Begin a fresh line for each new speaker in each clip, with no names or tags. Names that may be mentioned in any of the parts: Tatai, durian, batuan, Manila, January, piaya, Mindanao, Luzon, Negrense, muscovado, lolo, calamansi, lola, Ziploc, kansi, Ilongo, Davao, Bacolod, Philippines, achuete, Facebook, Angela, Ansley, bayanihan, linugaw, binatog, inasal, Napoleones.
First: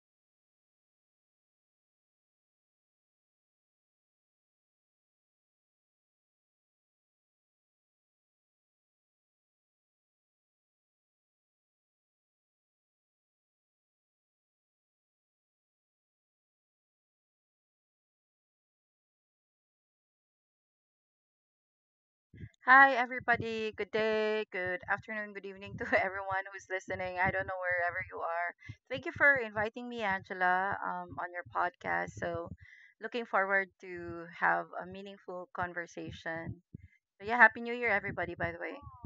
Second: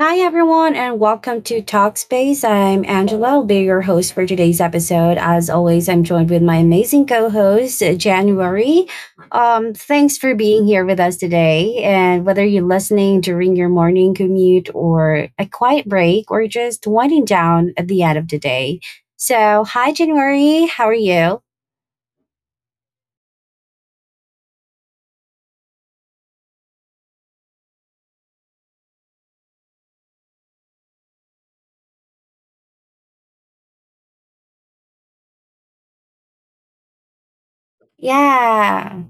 Hi, everyone, and welcome to Talkspace. I'm Angela, I'll be your host for today's episode. As always, I'm joined with my amazing co host, January. Thanks for being here with us today. And whether you're listening during your morning commute or a quiet break or just winding down at the end of the day. So, hi, January. How are you?
Hi, everybody. Good day, good afternoon, good evening to everyone who's listening. I don't know wherever you are. Thank you for inviting me, Angela, on your podcast. So, looking forward to have a meaningful conversation. So, yeah, Happy New Year, everybody, by the way.
Yeah.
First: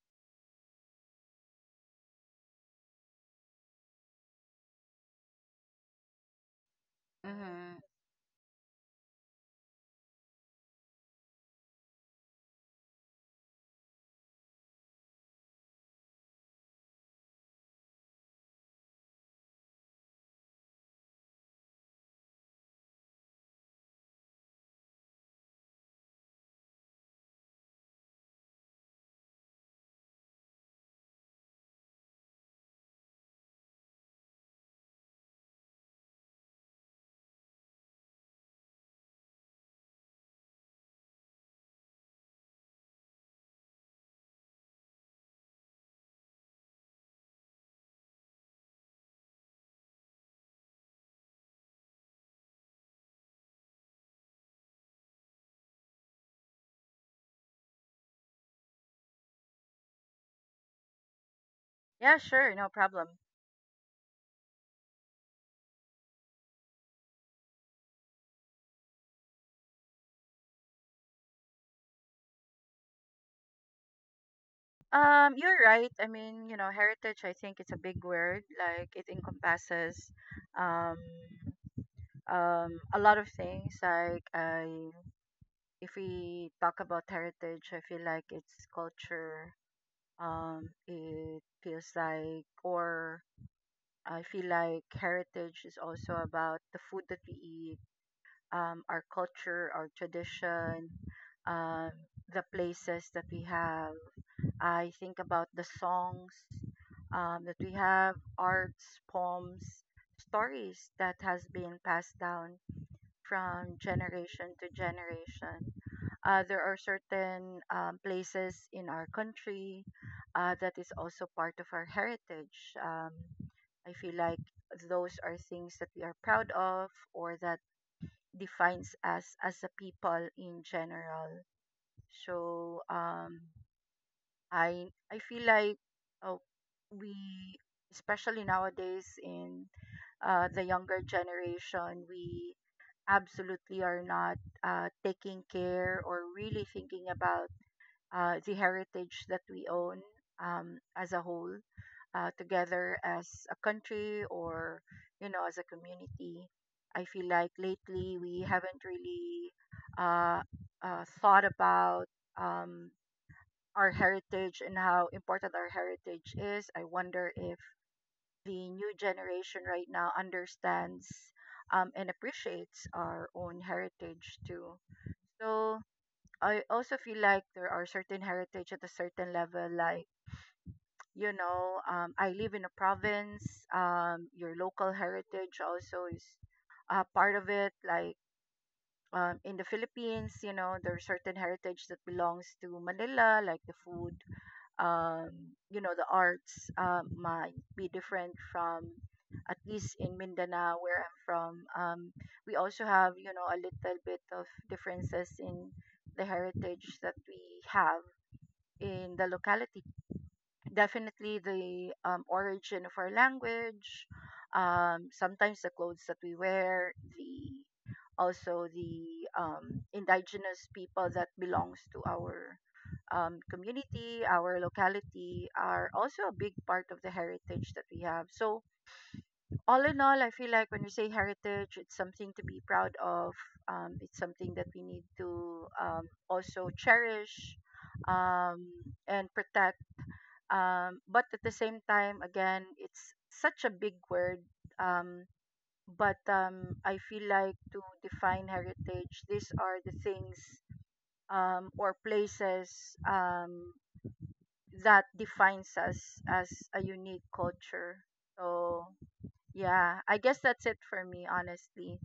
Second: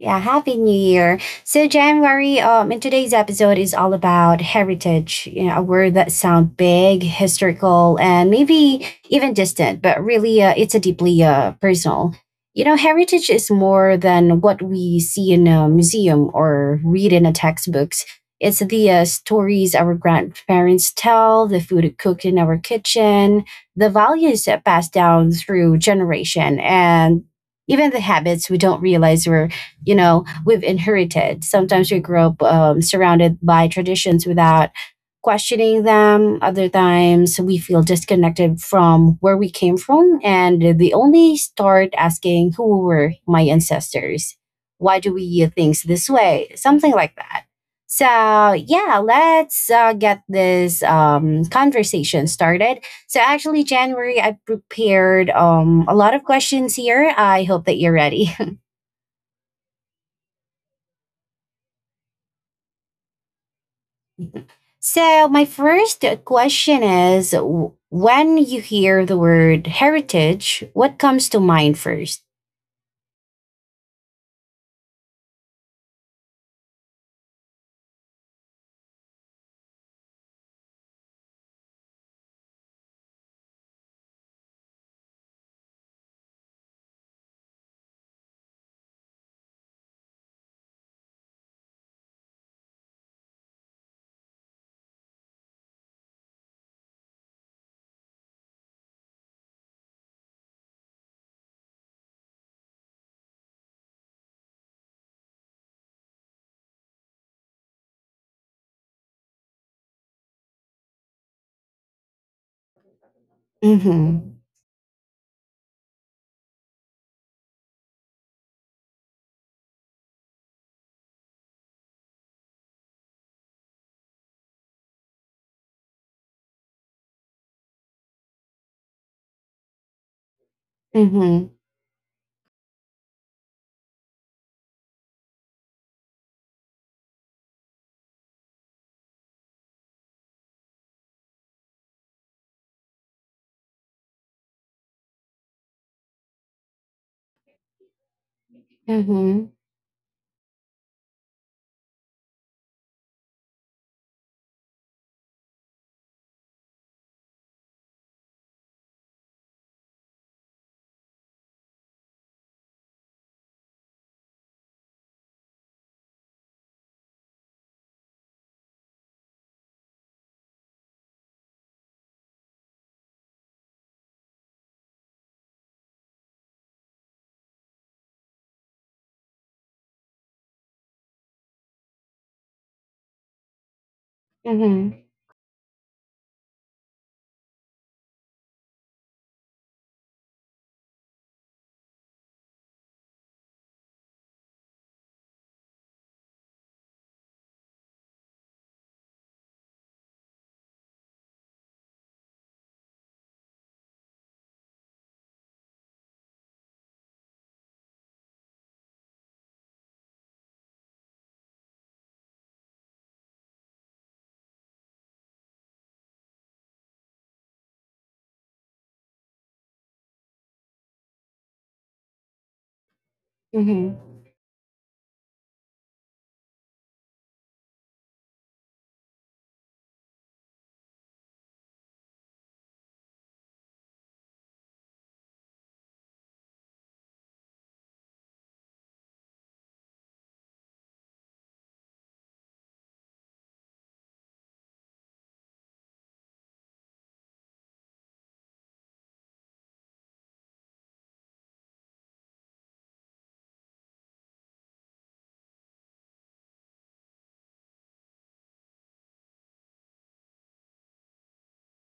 Yeah, happy new year. So, January, in today's episode is all about heritage, you know, a word that sound big,
Mm-hmm.
historical, and maybe even distant, but really it's a deeply personal. You know, heritage is more than what we see in a museum or read in a textbooks. It's the stories our grandparents tell, the food cooked in our kitchen, the values that passed down through generation, and even the habits we don't realize we're you know we've inherited. Sometimes we grow up surrounded by traditions without questioning them. Other times we feel disconnected from where we came from, and they only start asking, who were my ancestors, why do we do things this way, something like that. So yeah, let's get this conversation started. So actually, January, I prepared a lot of questions here, I hope that you're ready.
Yeah, sure, no problem.
So, my first question is, when you hear the word heritage, what comes to mind first?
You're right. I mean, you know, heritage. I think it's a big word. Like it encompasses um, a lot of things. Like I if we talk about heritage, I feel like it's culture. It feels like, or I feel like heritage is also about the food that we eat, our culture, our tradition, um, the places that we have. I think about the songs that we have, arts, poems, stories that has been passed down from
Mm-hmm.
generation to generation. There are certain places in our country that is also part of our heritage. I feel like those are things that we are proud of or that defines us as a people in general.
Mm-hmm.
So I feel like uh, we, especially nowadays in the younger generation, we absolutely are not taking care or really thinking about the heritage that
Mm-hmm.
we own as a whole, together as a country or, you know, as a community. I feel like lately we haven't really uh, thought about um, our heritage and how important our heritage is. I wonder if the new generation right now understands and appreciates our own heritage too. So I also feel like there are certain heritage at a certain level, like, you know, I live in a province, your local
Mm-hmm.
heritage also is a part of it. Like, in the Philippines, you know, there are certain heritage that belongs to Manila, like the food, you know, the arts, might be different from, at least in Mindanao, where I'm from. We also have, you know, a little bit of differences in the heritage that we have in the locality. Definitely the origin of our language, sometimes the clothes that we wear, the also the indigenous people that belongs to our
Mm-hmm.
community, our locality are also a big part of the heritage that we have. So all in all, I feel like when we say heritage, it's something to be proud of. It's something that we need to also cherish um, and protect but at the same time again it's such a big word um, but I feel like to define heritage these are the things or places that defines us as a unique culture. So yeah, I guess that's it for me honestly.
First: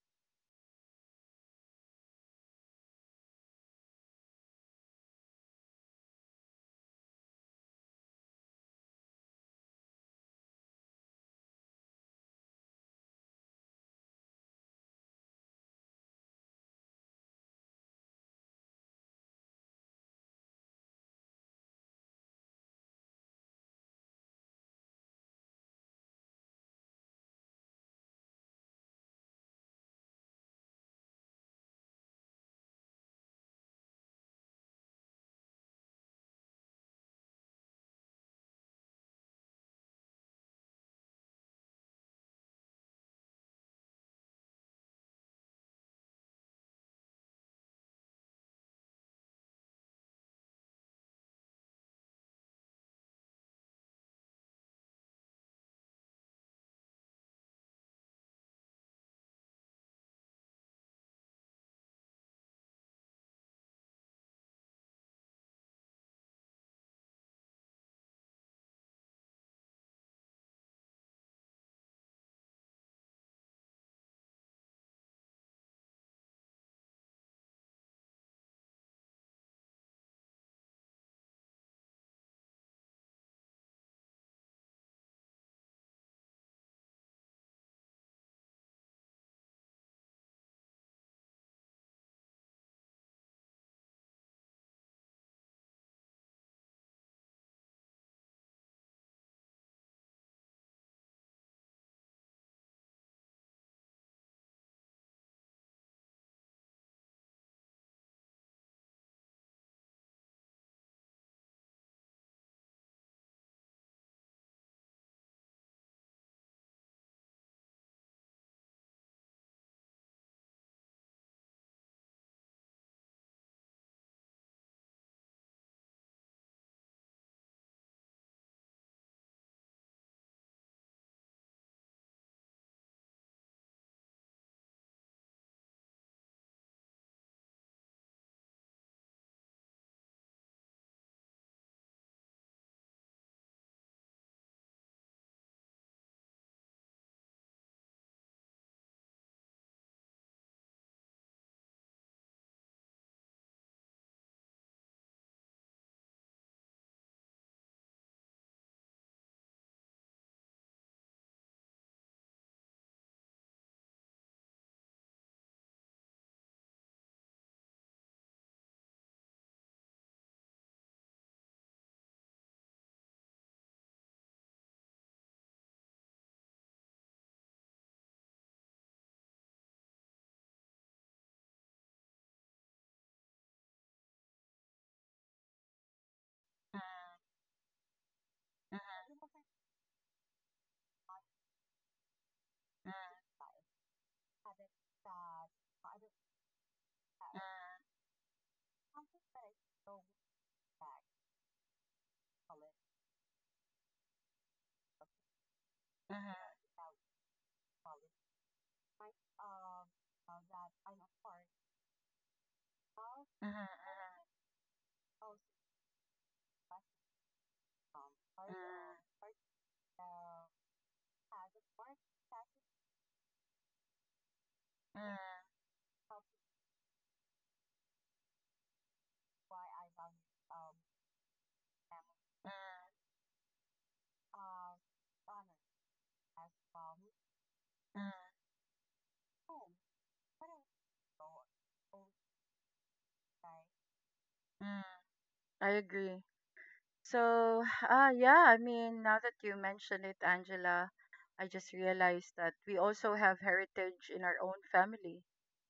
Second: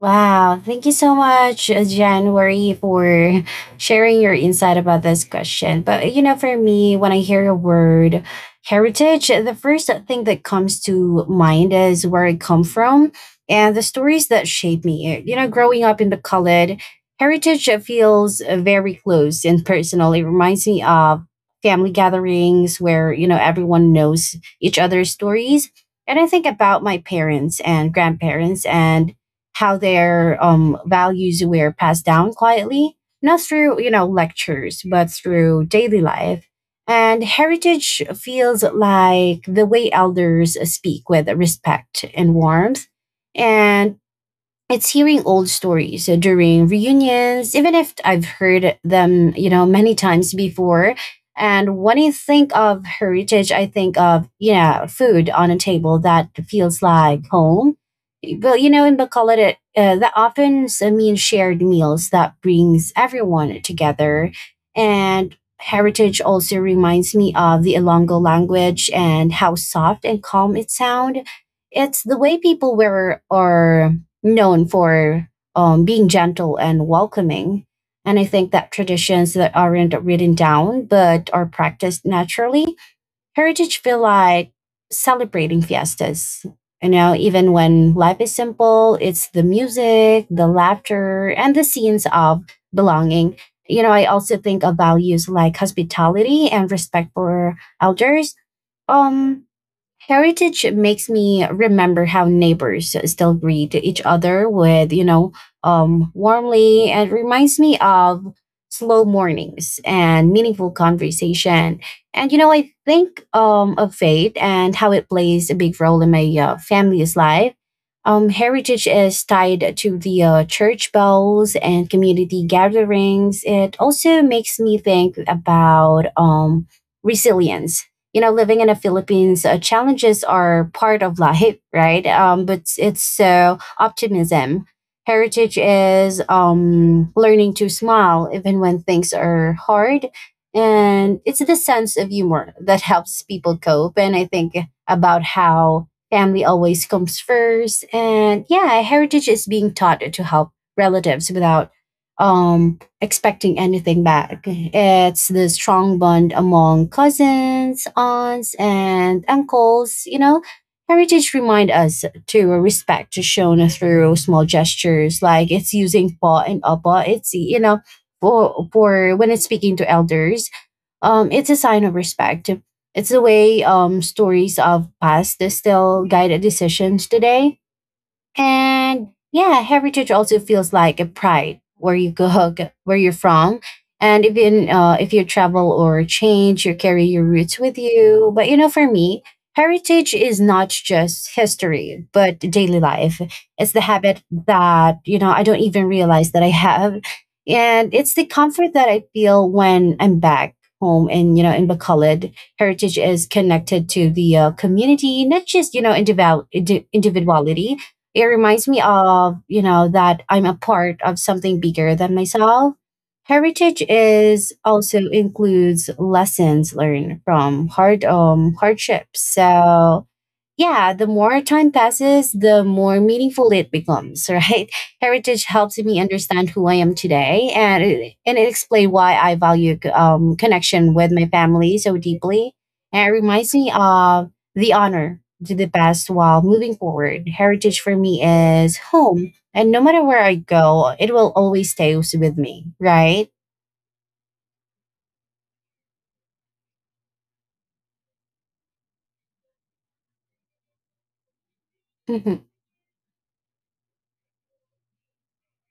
Wow. Thank you so much, January, for sharing your insight about this question. But, you know, for me, when I hear the word heritage, the first thing that comes to mind is where I come from and the stories that shape me. You know, growing up in the Khalid, heritage feels very close and personal. It reminds me of family gatherings where, you know, everyone knows each other's stories. And I think about my parents and grandparents and how their values were passed down quietly, not through you know lectures, but through daily life. And heritage feels like the way elders speak with respect and warmth, and it's hearing old stories during reunions, even if I've heard them, you know, many times before. And when I think of heritage, I think of, yeah, food on a table that feels like home. Well, you know, in Bacolod, it, that often means shared meals that brings everyone together. And heritage also reminds me of the Ilongo language and how soft and calm it sound. It's the way people wear or known for being gentle and welcoming. And I think that traditions that aren't written down but are practiced naturally, heritage feel like celebrating fiestas. You know, even when life is simple, it's the music, the laughter, and the scenes of belonging. You know, I also think of values like hospitality and respect for elders. Um, Heritage makes me remember how neighbors still greet each other with, you know, warmly, and reminds me of slow mornings and meaningful conversation. And, you know, I think of faith and how it plays a big role in my family's life. Heritage is tied to the church bells and community gatherings. It also makes me think about resilience. You know, living in the Philippines, challenges are part of life, right? But it's so optimism. Heritage is learning to smile even when things are hard. And it's the sense of humor that helps people cope. And I think about how family always comes first. And yeah, heritage is being taught to help relatives without um, expecting anything back. It's the strong bond among cousins, aunts, and uncles. You know, heritage remind us to respect shown through small gestures, like it's using pa and apa. It's you know, for when it's speaking to elders, it's a sign of respect. It's the way stories of past still guide decisions today. And yeah, heritage also feels like a pride where you go, where you're from. And even if you travel or change, you carry your roots with you. But you know, for me, heritage is not just history, but daily life. It's the habit that, you know, I don't even realize that I have. And it's the comfort that I feel when I'm back home, and, you know, in Bacolod heritage is connected to the community, not just you know
Mm, mm, mm,
individual
mhm,
individuality. It reminds me of, you know, that I'm a part of something bigger than myself. Heritage
mhm,
is also includes lessons learned from hard hardships. So yeah, the more time passes, the more meaningful it becomes, right?
mm,
Heritage helps me understand who I am today, and it explains why I value connection with my family so deeply.
mm,
And it reminds me of the honor to the past while moving forward. Heritage for
mm,
me is home. And no matter where I go, it will always stay with me, right?
mm, mm. I agree. So, yeah, I mean, now that you mention it, Angela, I just
Hmm.
realized that we also have heritage in our own family.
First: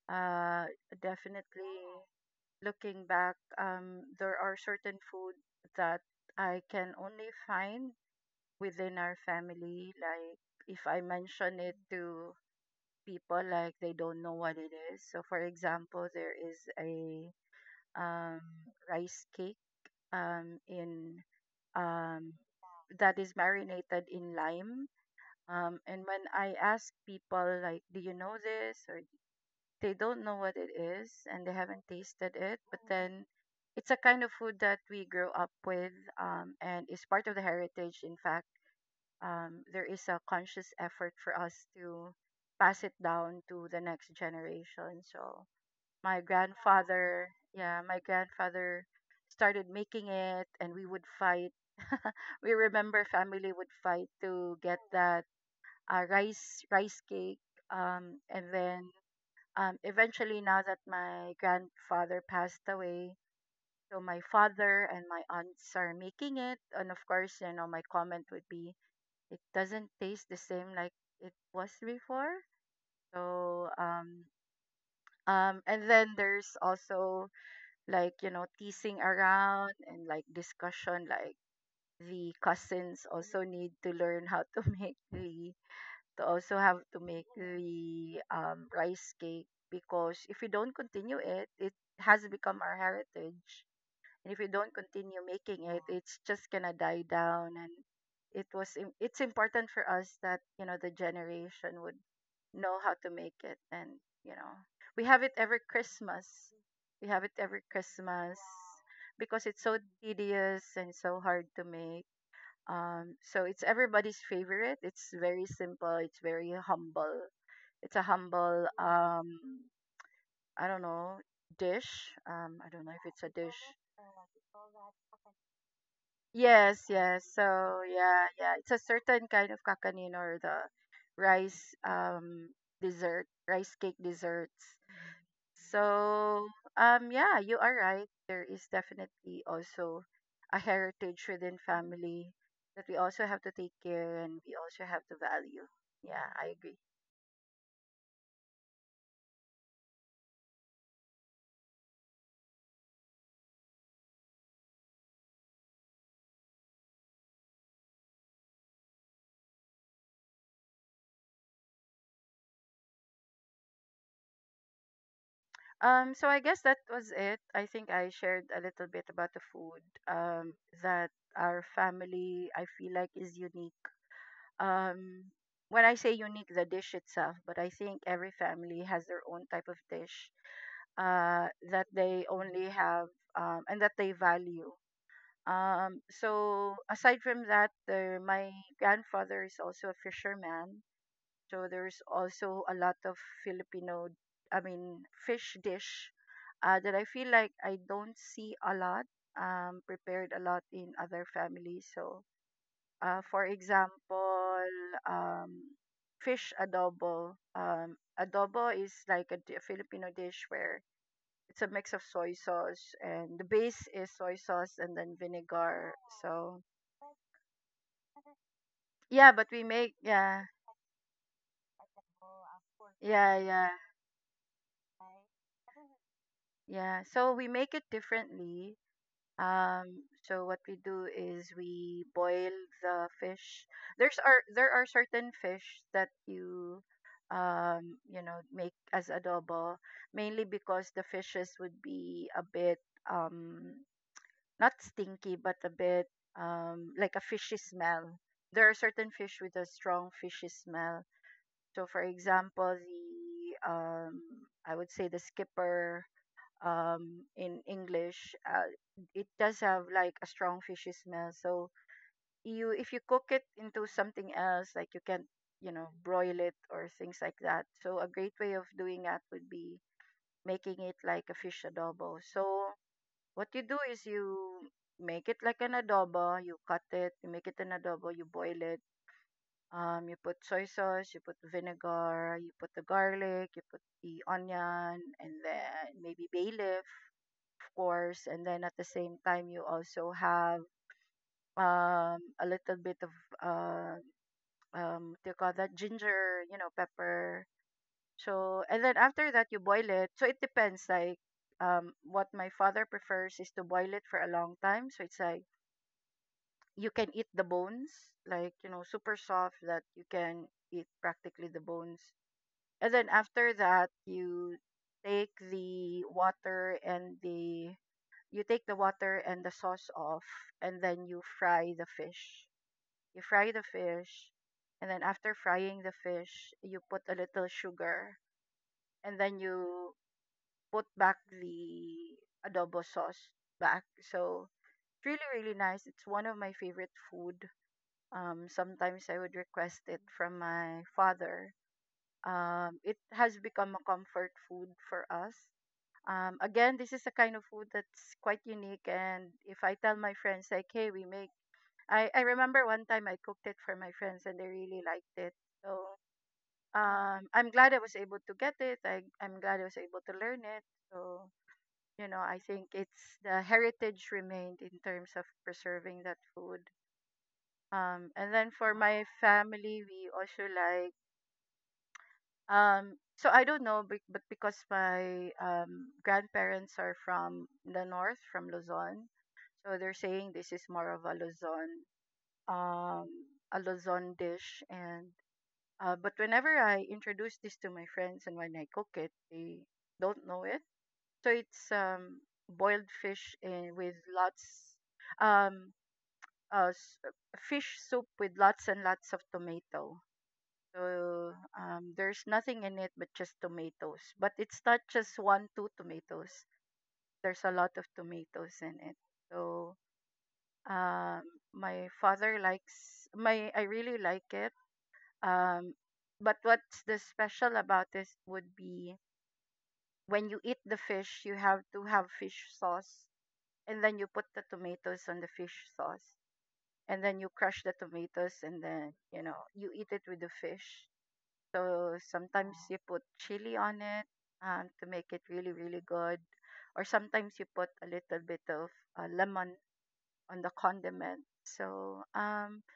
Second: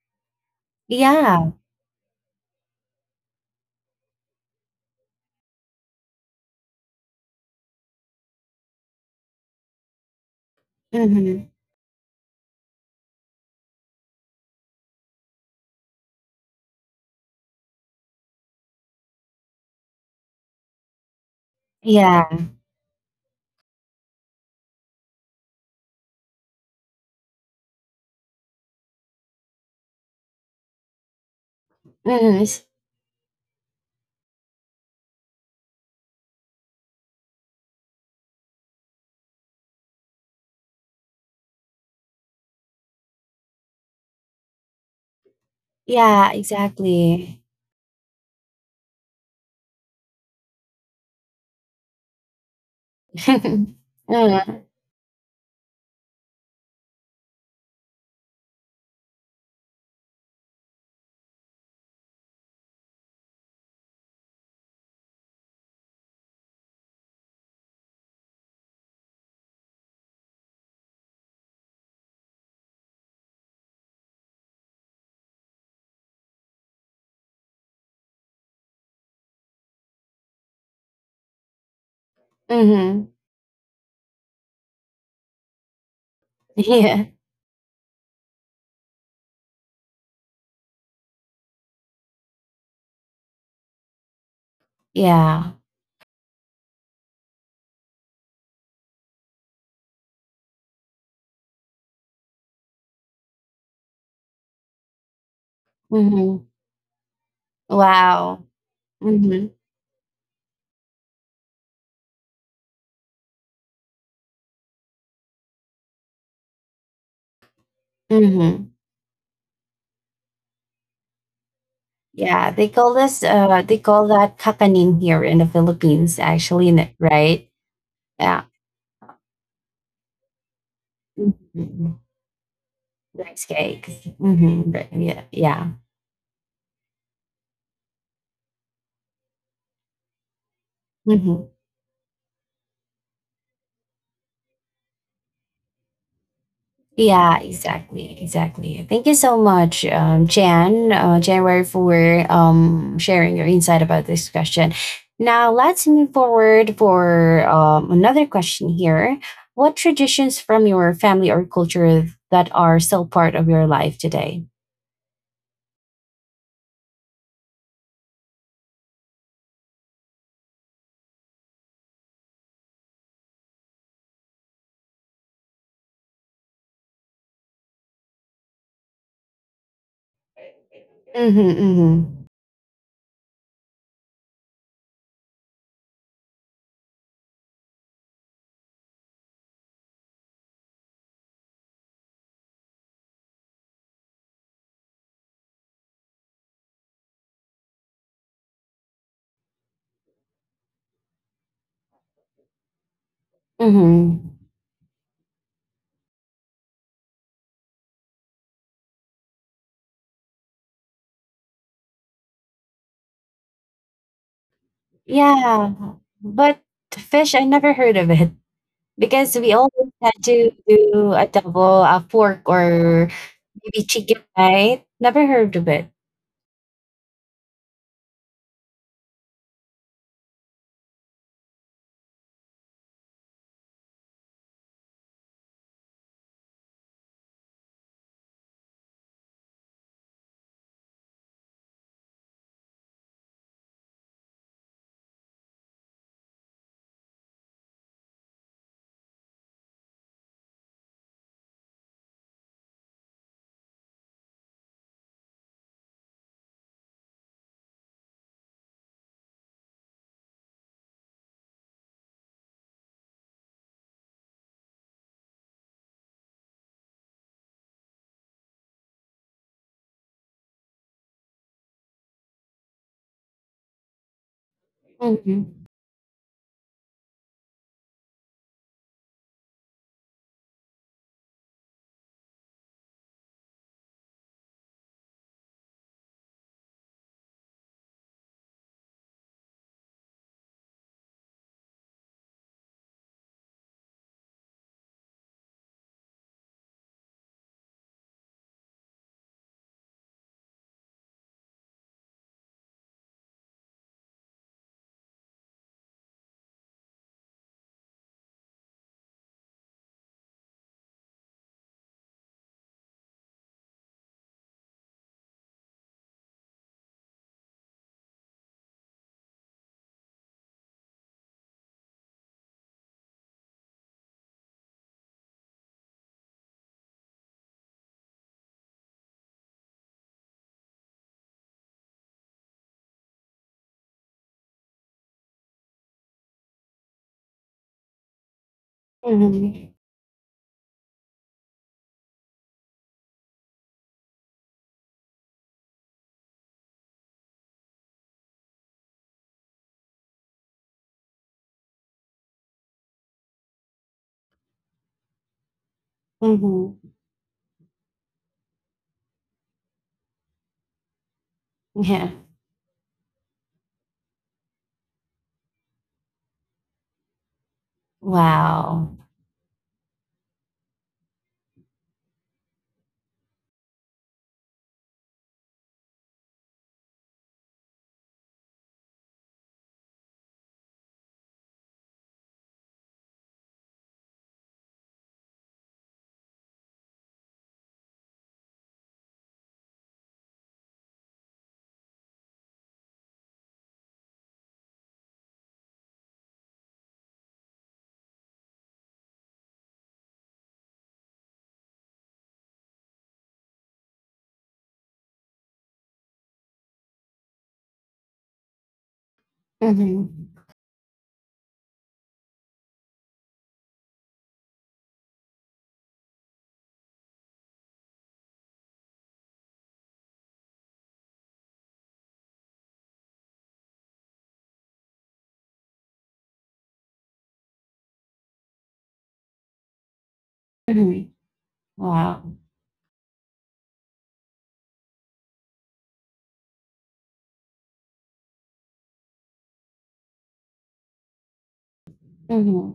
Uh,
Yeah.
Definitely looking back, there are certain food that I can only find within our family. Like, if I
Hmm.
mention it to people, like, they don't know what it is. So, for example, there is a um, rice cake in um,
Yeah.
that is marinated in lime. And when I ask people, like, do you know this? Or they don't know what it is and they haven't tasted
Hmm.
it. But then it's a kind of food that we grew up with and is part of the heritage. In fact, there is a conscious effort for us to pass it down to the next generation. So my
Yeah,
grandfather,
exactly.
yeah, my grandfather started making it and we remember family would fight to
Mhm.
get that uh, rice cake , and then eventually now that my grandfather passed away, so my father and my aunts are making it and of course, you know, my comment would be it doesn't taste the same like it was before. So and then there's also, like, you know, teasing around and like discussion, like the cousins
Mhm.
also need to learn how to make the to also have to
Yeah.
make the rice cake, because if we don't continue it, it has become our heritage. And if we don't continue
Yeah.
making it, it's just gonna die down. And it's important for us that you know the generation would know how to make it. And you know we have it every Christmas.
Mhm.
we have it every Christmas
Wow.
because
Mhm.
it's so tedious and so hard to make, so it's everybody's favorite. It's very simple. It's very humble. It's a humble,
Mhm.
I don't know, dish.
Yeah,
I
they
don't know
call
if it's
this
a dish.
they call that kakanin here in the Philippines actually,
Yes, yes. So
right?
yeah,
Yeah.
yeah. It's a certain kind of kakanino or the rice
Mhm.
dessert,
Rice
rice cake
cakes. Mhm.
desserts.
Right. Yeah. Yeah.
So, yeah, you are right. There is definitely also a heritage
Mhm.
within family that we also have to take care and we also have to value. Yeah, I agree.
Yeah, exactly, exactly. Thank you so much, Jan, January, for sharing your insight about this question. Now, let's move forward for another question here. What traditions from your family or culture that are still part of your life today?
So I guess that was it. I think I shared a little bit about the food um, that our family I feel like is unique. Um, when I say unique, the dish itself, but I think every family has their own type of dish
Mm-hmm,
that
mm-hmm,
they only have and that they value. So aside from that, my grandfather is also a fisherman. So there's also a lot of Filipino, fish dish that I feel like I don't see a lot prepared a lot in other families. So, for
mm-hmm.
example, um, fish adobo. Adobo is like Filipino dish where it's a mix of soy sauce and the base is soy sauce and then
Yeah,
vinegar.
but
So
fish, I never heard of it
yeah,
because
but
we
we
always
make
had
yeah,
to do a double, a fork, or
yeah, yeah.
maybe chicken, right? Never heard of it.
Yeah, so we make it differently. So what we do is we boil the fish. There are certain fish that you you know make as adobo, mainly because the fishes would be a bit um not stinky but a bit like a fishy smell. There are certain fish with a strong fishy smell. So for example, the I would say the skipper in English, it does have like a strong fishy smell. So you if you cook it into something else, like you can you know broil it or things like that. So a great way of doing that would be making it like a fish adobo. So what you do is you make it
Mm-hmm.
like an adobo. You cut it, you make it an adobo, you boil it, you put soy sauce, you put vinegar, you put the garlic, you put the onion, and then maybe bay leaf, of course. And then at the same time, you also have a little bit of uh, what do you call that, ginger, you know, pepper. So and then after that, you boil it. So it depends. Like what my father prefers is to boil it for a long time. So it's like you can eat the bones, like you know, super soft that you can eat practically the bones. And then after that, you take the water and the you take the water and the sauce off, and then you fry the fish. You fry the fish, and then after frying the fish, you put a little sugar, and then you put back the adobo sauce back. So it's really really nice. It's one of my favorite food. Sometimes I would
Mm-hmm.
request it from my father, it has become a comfort food for us. Again, this is a kind of food that's quite unique. And if I tell my friends, like, hey, I remember one time I cooked it for my friends and they really liked it. So
Mm-hmm.
I'm glad I was able to get it. I'm glad I was able to learn it. So, you
Yeah.
know, I think it's the heritage remained in terms of preserving that food. And then for
Wow.
my family, we also like, so I don't know, but because my grandparents are from the north, from Luzon, so they're saying this is more of um, a Luzon dish. And but whenever I introduce this to my friends and when I cook it, they don't know it. So it's boiled fish with lots, um, uh, s- fish soup with lots and lots of tomato. So there's nothing in it but just tomatoes. But it's not just one, two tomatoes. There's a lot of tomatoes in it. So
Mm-hmm.
Um, my father likes my. I really like it. Um, but what's the special about this would be when you eat the fish, you have to have fish sauce, and then you put the tomatoes on the fish sauce, and then you crush the tomatoes, and then you eat it with the fish.
Mm-hmm.
So
Wow.
sometimes you put chili on it to make it really really good, or sometimes you put a little bit of lemon on the condiment. So
Mm-hmm.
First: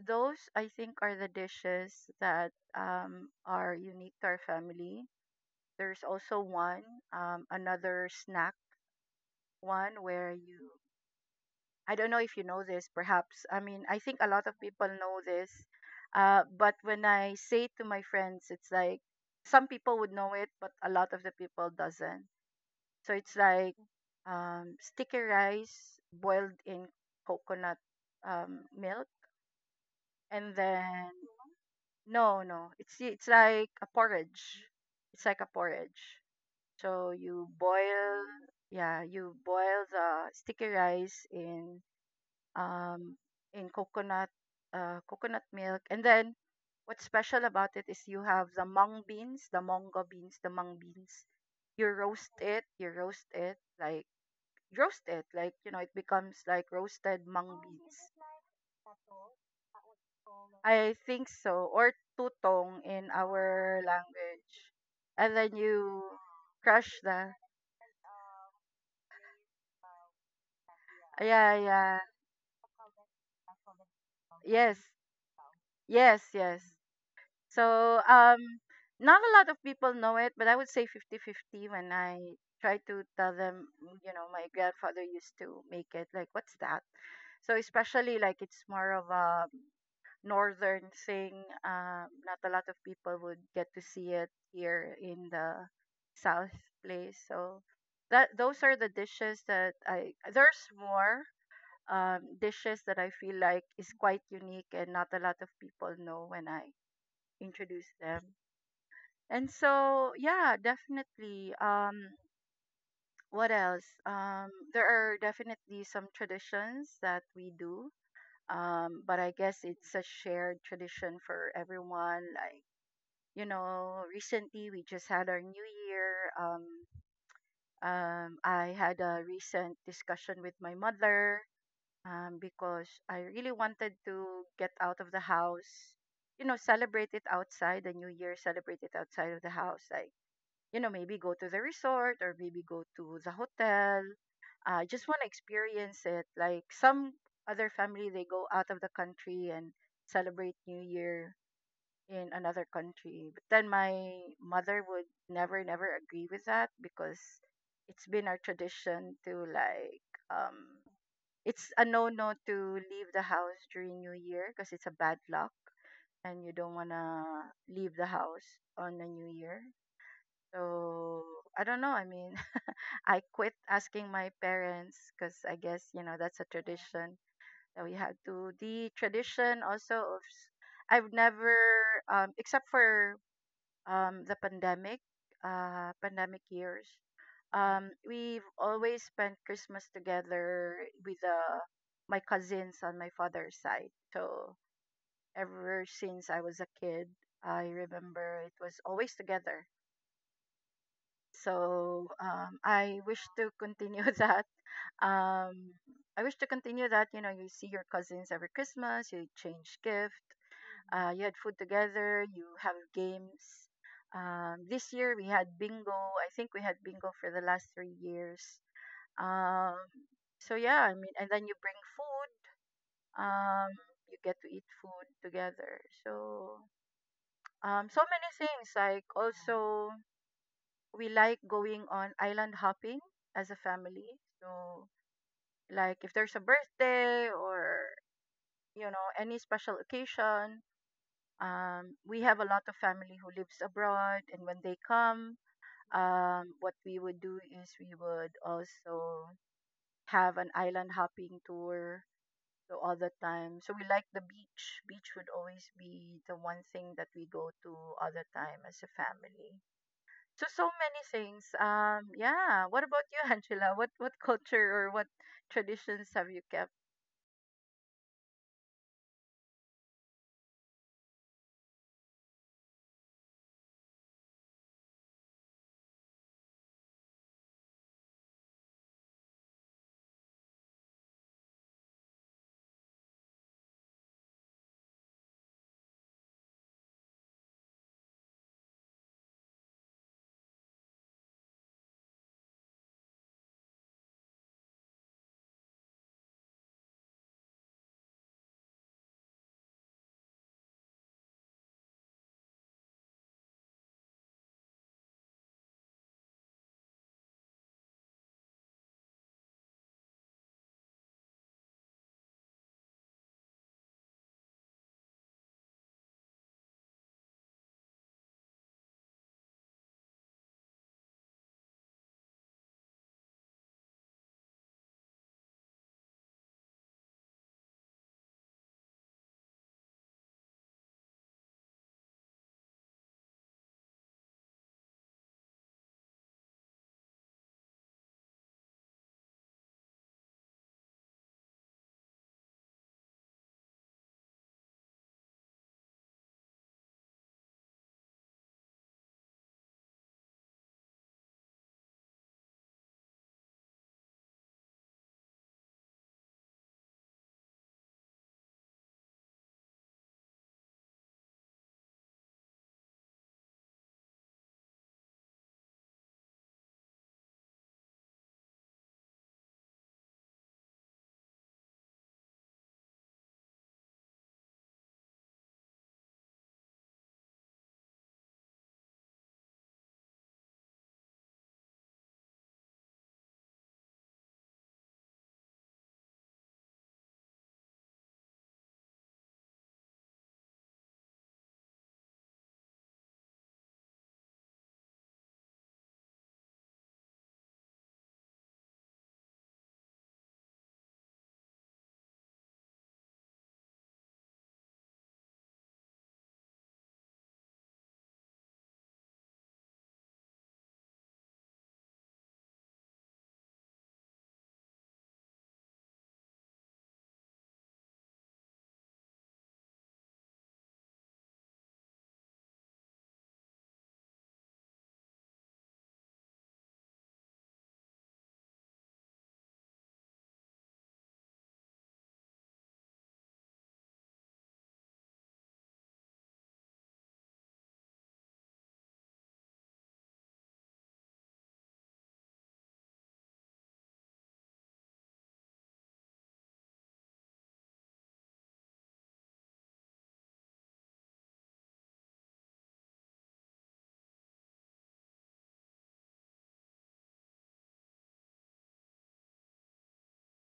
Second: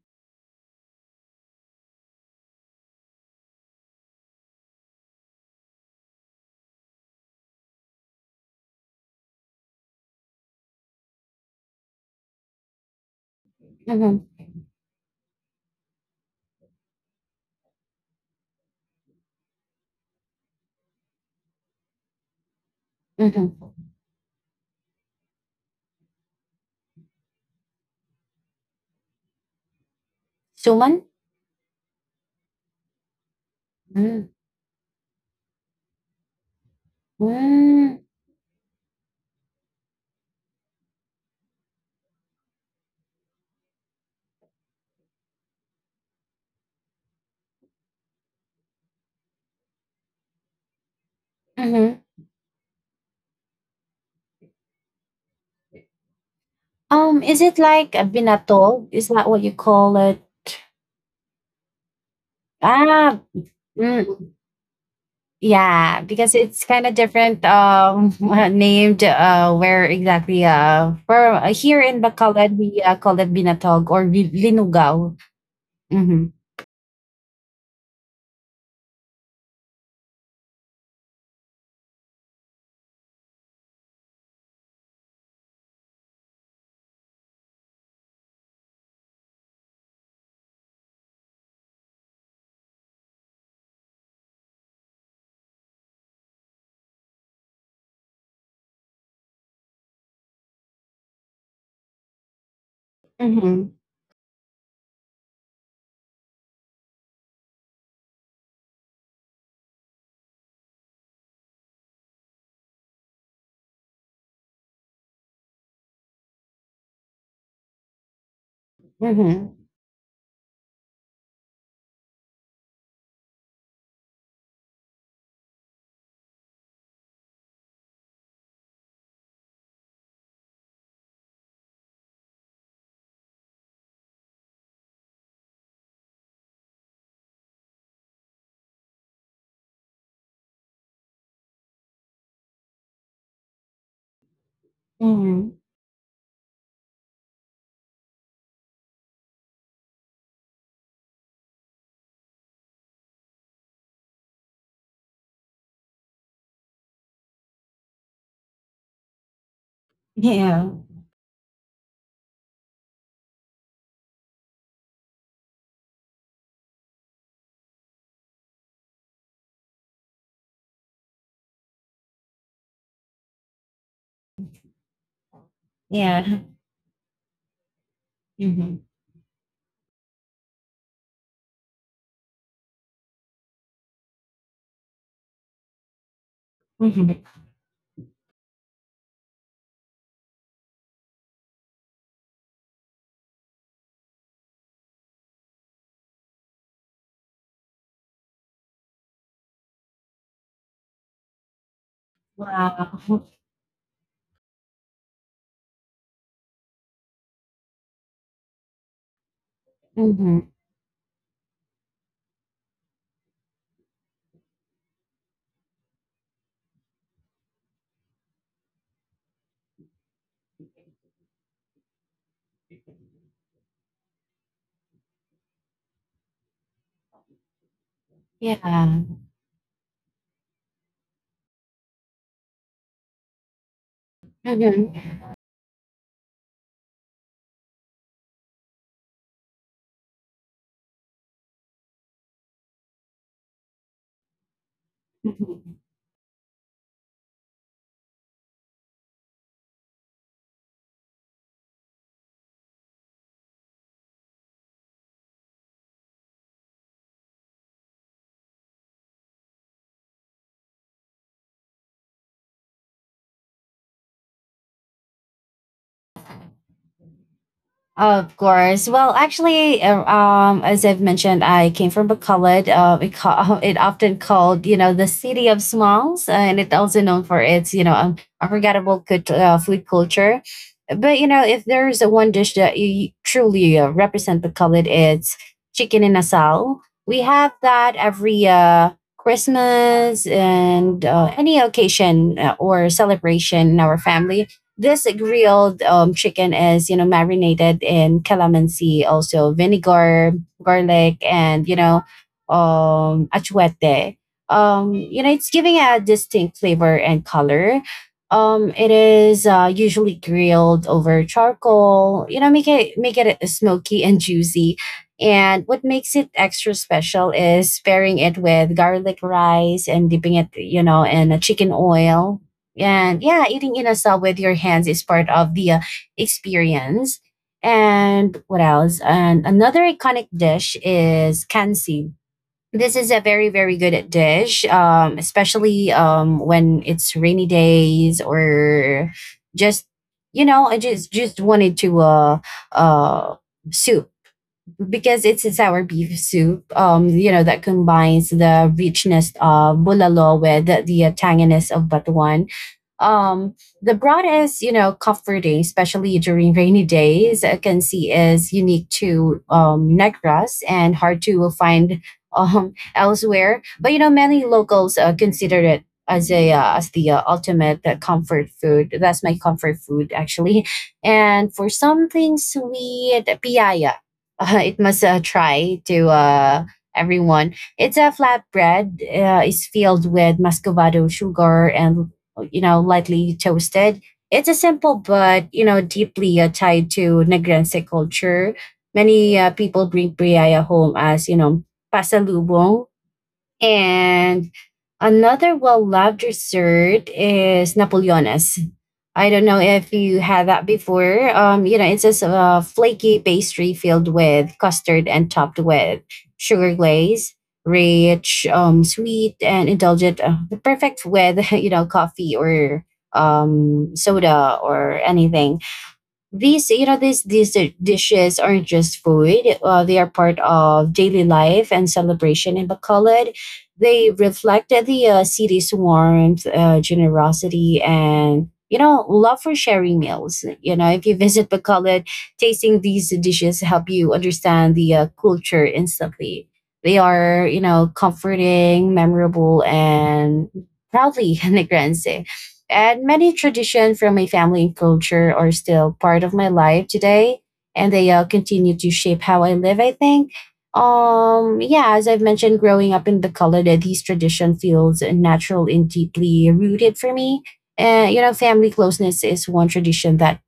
those I think are the dishes that are unique to our family. There's also one, another snack one where you, I don't know if you know this, perhaps. I mean, I think
Mm-hmm.
a lot of people know this. But when I say to my friends, it's like some people would know it, but a lot of the people doesn't. So it's
Mm-hmm.
like sticky rice boiled in coconut milk, and
Suman?
then no, no, it's like a
Mm-hmm.
porridge. It's like a porridge. So you
Mm-hmm.
boil, yeah, you boil the sticky rice um in coconut coconut milk, and then what's special about it is you have the mung beans, the mongo beans, the mung beans. You roast it like it becomes like roasted
Is it
mung
like
beans.
a binatog? Is that what you call it?
I think so. Or tutong in
Ah,
our
mm,
language. And then
yeah,
you
because it's kind
crush
of
the,
different named where exactly for
yeah,
here
yeah.
in Bacolod we call it binatog or
Yes.
linugaw.
Yes,
Mhm.
yes. So, not a lot of people know it, but I would say fifty-fifty when I try to tell them, my grandfather used to make it like what's that? So, especially like it's more of a northern thing. Not a lot of people would get to see it here in the south place. So that those are the dishes that I. There's more dishes that I feel like
Mhm.
is quite unique and not a lot of people know when I introduce them. And so yeah, definitely. What else? There are definitely some traditions that we do but I
Mhm.
guess it's a shared tradition for everyone. Like recently we just had our New Year. I had a recent discussion with my mother because I really wanted to get out of the house, celebrate it outside, the New Year, celebrate it outside of the house. Like, maybe go to the resort or maybe go to the hotel. I just want to
Mhm.
experience it. Like some other family, they go out of the country and celebrate New Year in another country. But then my mother would never, never agree with that because it's been our tradition to like,
Yeah.
um it's a no no to leave the house during New Year because it's a bad luck and you don't wanna leave the house on the New Year. So I don't know. I mean, I quit asking my parents because I guess that's
Yeah.
a tradition that we have to.
Mhm.
The tradition also of I've never, except for the pandemic, pandemic years.
Mhm.
We've always spent Christmas together with my cousins on my father's side. So ever since I was a kid, I remember it was always together. So I
Wow.
wish to continue that. Um, I wish to continue that. You see your cousins every Christmas, you exchange gift,
Mhm.
you had food together. You have games. This year we had bingo. I think we had bingo for the last 3 years. Um, so yeah, I mean, and then you bring food. Um, you get to eat food together. So so many
Yeah.
things. Like also, we like going on island hopping as a family. So
Mhm.
like if there's a birthday or any special occasion, we have a lot of family who lives abroad, and when they come,
Mhm.
what we would do is we would also have an island hopping tour. So all the time, so we like the beach. Beach would always be the one thing that we go to all the time as a family. So so many things. Yeah. What about you, Angela? What culture or what traditions have you kept?
Of course. Well, actually, as I've mentioned, I came from Bacolod. It often called, you know, the city of smalls, and it's also known for its, you know, unforgettable good, food culture. But you know, if there's a one dish that you truly represent Bacolod, it's chicken in asal. We have that every Christmas and any occasion or celebration in our family. This grilled chicken is you know marinated in calamansi, also vinegar, garlic, and you know achuete. You know it's giving a distinct flavor and color. It is usually grilled over charcoal, you know, make it smoky and juicy. And what makes it extra special is pairing it with garlic rice and dipping it you know in a chicken oil. And yeah, eating inasal with your hands is part of the experience. And what else? And another iconic dish is kansi. This is a very, very good dish, especially when it's rainy days, or just, you know, I just wanted to uh, soup, because it's a sour beef soup. You know that combines the richness of bulalo with the tanginess of batuan, um the broadest, you know comforting especially during rainy days I can see is unique to negras and hard to will find elsewhere. But you know many locals consider it as a as the ultimate comfort food. That's my comfort food actually. And for something sweet, piaya, it must try to everyone. It's a flatbread. It's filled with muscovado sugar and you know, lightly toasted. It's a simple but, you know, deeply tied to Negrense culture. Many people bring priaya home as, you know, pasalubong. And another well loved dessert is Napoleones. I don't know if you had that before. You know, it's just a flaky pastry filled with custard and topped with sugar glaze, rich, sweet, and indulgent. Perfect with you know coffee or soda or anything. These Irades these dishes aren't just food. They are part of daily life and celebration in Bacolod. They reflect the city's warmth, generosity, and you know love for sharing meals. You know, if you visit Bacolod, tasting these dishes help you understand the culture instantly. They are, comforting, memorable, and proudly Negrense. And many traditions from my family and culture are still part of my life today, and they continue to shape how I live, I think. Yeah, as I've mentioned, growing up in the Colorado, these tradition feels natural and deeply rooted for me. And family closeness is one tradition that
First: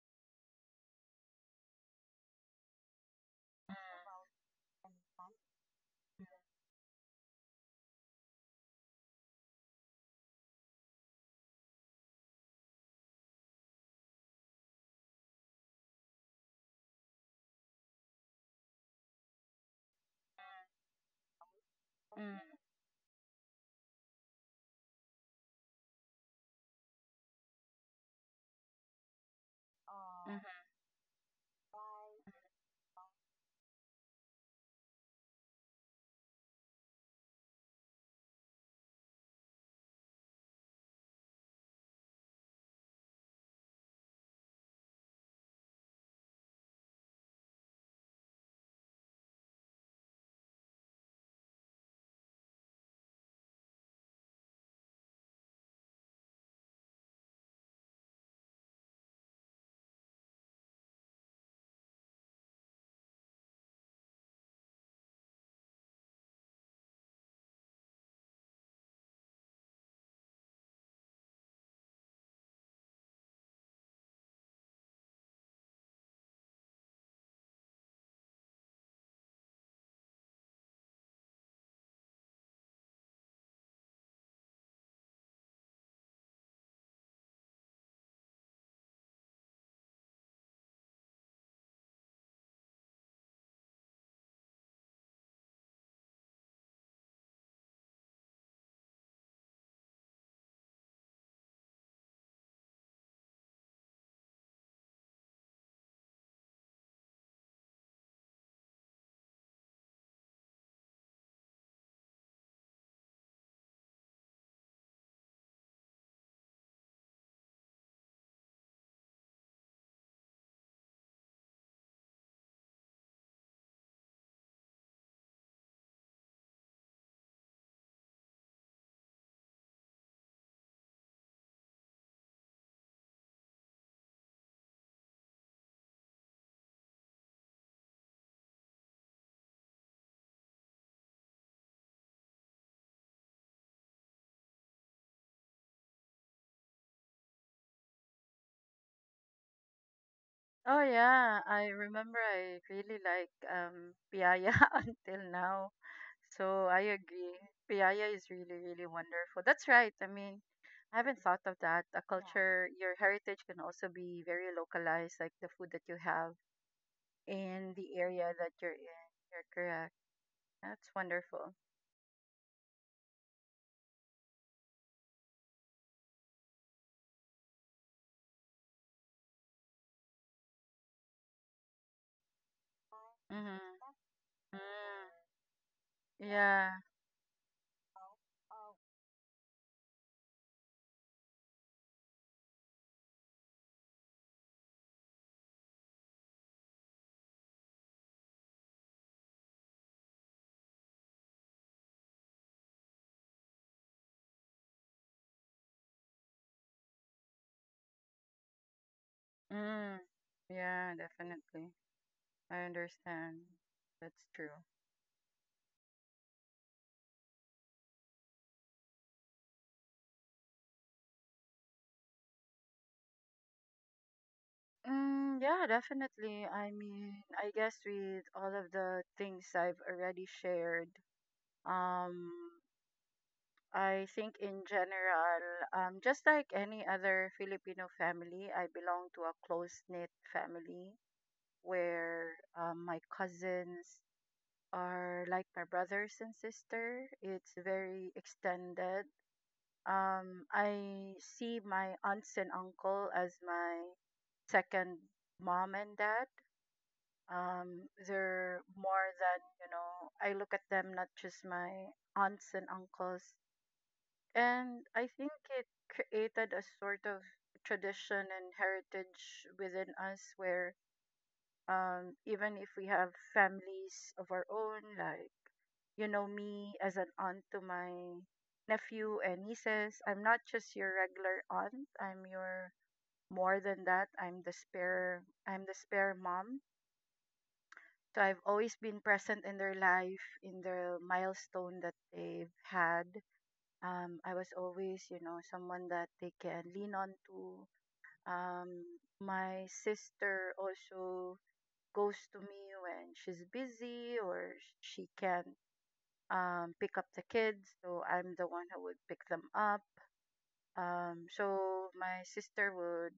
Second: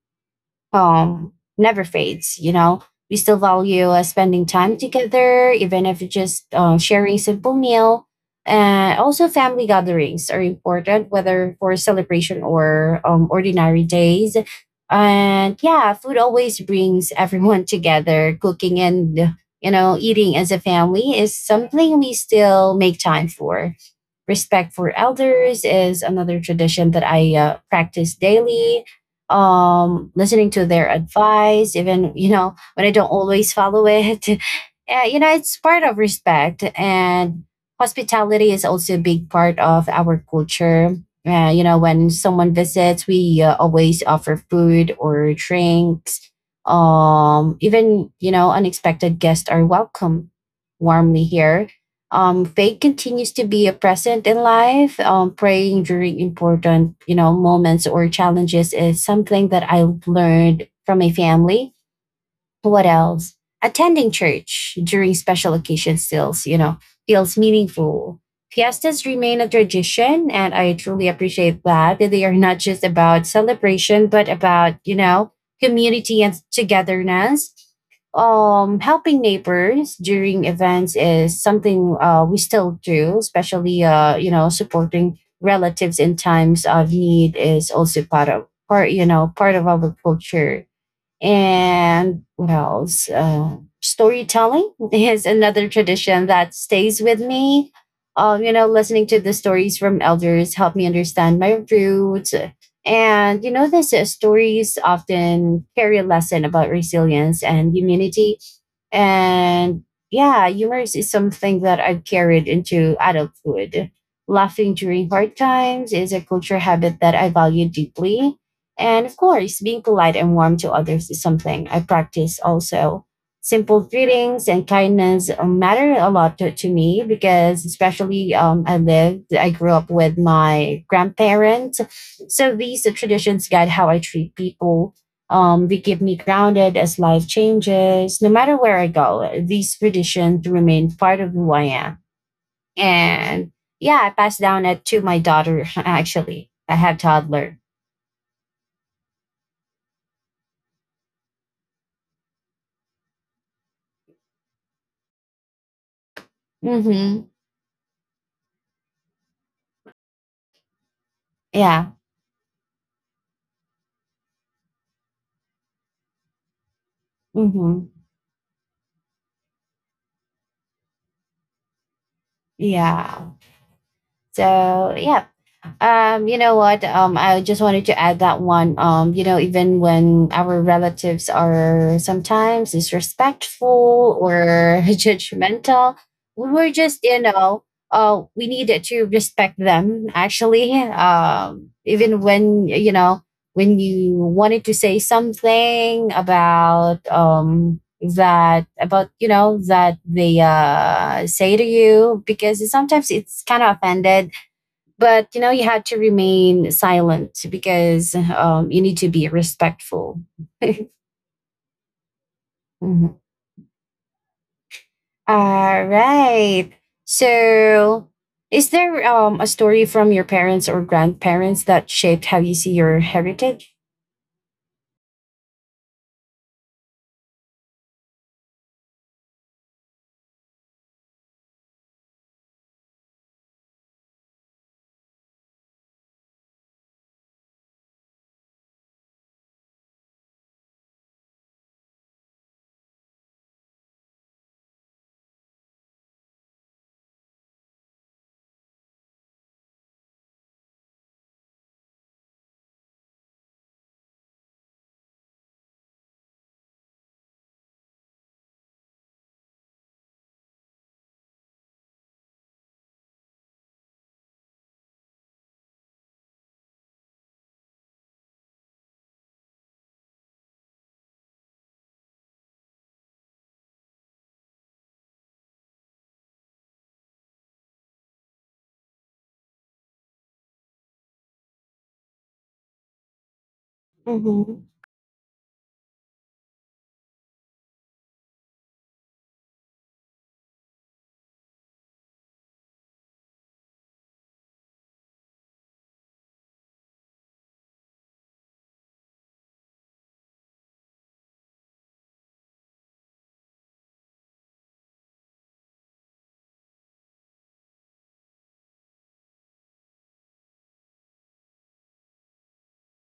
never fades. We still value
Mm.
spending time together, even if it's just sharing simple meal. And also, family gatherings are important, whether for celebration or ordinary days. And yeah, food always brings everyone together. Cooking and eating as a family is something we
Mm.
still make time for. Respect for elders is another tradition that I practice daily. Um,
Mm.
listening to their advice, even when I don't always follow it, it's part of respect. And hospitality is also a big part of our culture. When someone visits, we always offer food or drinks. Even unexpected guests are welcome warmly here. Faith continues to be a present in life. Praying during important, moments or challenges is something that I learned from my family. What else? Attending church during special occasions feels meaningful. Fiestas remain a tradition, and I truly appreciate that. They are not just about celebration, but about, community and togetherness. Helping neighbors during events is something we still do, especially, supporting relatives in times of need is also part of part, you know, part of our culture. And what else? Storytelling is another tradition that stays with me. Listening to the stories from elders helped me understand my roots. And these stories often carry a lesson about resilience and humanity. And yeah, humor is something that I've carried into adulthood. Laughing during hard times is a culture habit that I value deeply. And of course, being polite and warm to others is something I practice also. Simple greetings and kindness matter a lot to me, because, especially, I grew up with my grandparents. So these traditions guide how I treat people. They keep me grounded as life changes. No matter where I go, these traditions remain part of who I am. And yeah, I pass down it to my daughter. Actually, I have toddler.
Oh yeah, I remember I really like Piaya until now. So I
Mm-hmm.
agree. Piaya is really, really wonderful. That's right. I mean, I haven't thought of that.
Yeah.
A culture, your heritage can also be very localized, like the food that you have in
Mm-hmm.
the area that you're in. You're correct. That's wonderful.
Yeah. So yeah. You know what? I just wanted to add that one. Even when our relatives are sometimes
Mm-hmm.
disrespectful
Mm.
or judgmental, we
Yeah.
were just, you know, we needed to respect them actually. Even when you wanted to say something about that they say to you, because sometimes it's kind of offended. But you had to remain silent, because you need to be
Mm.
respectful.
Yeah, definitely. I
Mhm.
understand. That's true.
All right. So is there a story from your parents or grandparents that shaped how you see your heritage?
Mm, yeah, definitely. I mean, I guess with all of the things I've already shared, um, I think in general, just like any other Filipino family, I belong to a close-knit family where my cousins are like my brothers and sister. It's very extended. I see my aunts and uncle as my second mom and dad. um they're more than you know. I look at them, not just my aunts and uncles. And I think it created a sort of tradition and heritage within us where, even if we have families of our own, like, me as an aunt to my nephew and nieces, I'm not just your regular aunt, I'm your more than that,
Mm-hmm.
I'm the spare mom. So I've always been present in their life, in the milestone that they've had. I was always, someone that they can lean on to. Um, my sister also goes to me when she's busy or she can pick up the kids. So I'm the one who would pick them up. So my sister would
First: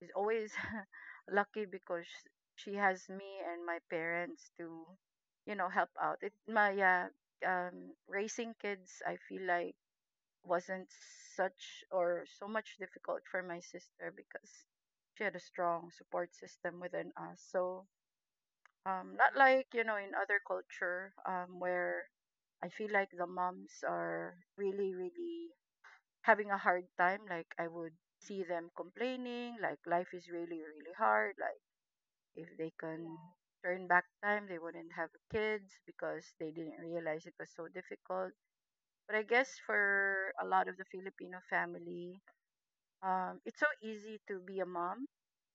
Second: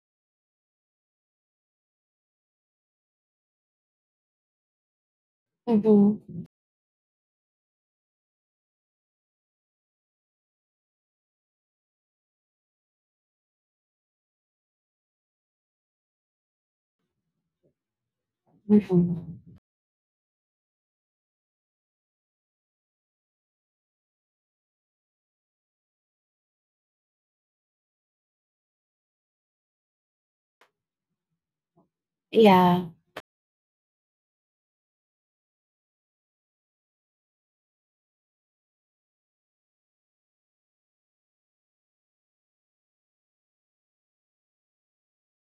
is always lucky because she has me and my parents to help out it
Mm-hmm.
my raising kids. I feel like wasn't such or so much difficult for my sister because she had a strong support system within us. So not
Mm-hmm.
like, in other culture, where I feel like the moms are really really having a hard time, like I would see them complaining, like life is really really hard, like if they
Yeah.
can turn back time, they wouldn't have kids because they didn't realize it was so difficult. But I guess for a lot of the Filipino family, it's so easy to be a mom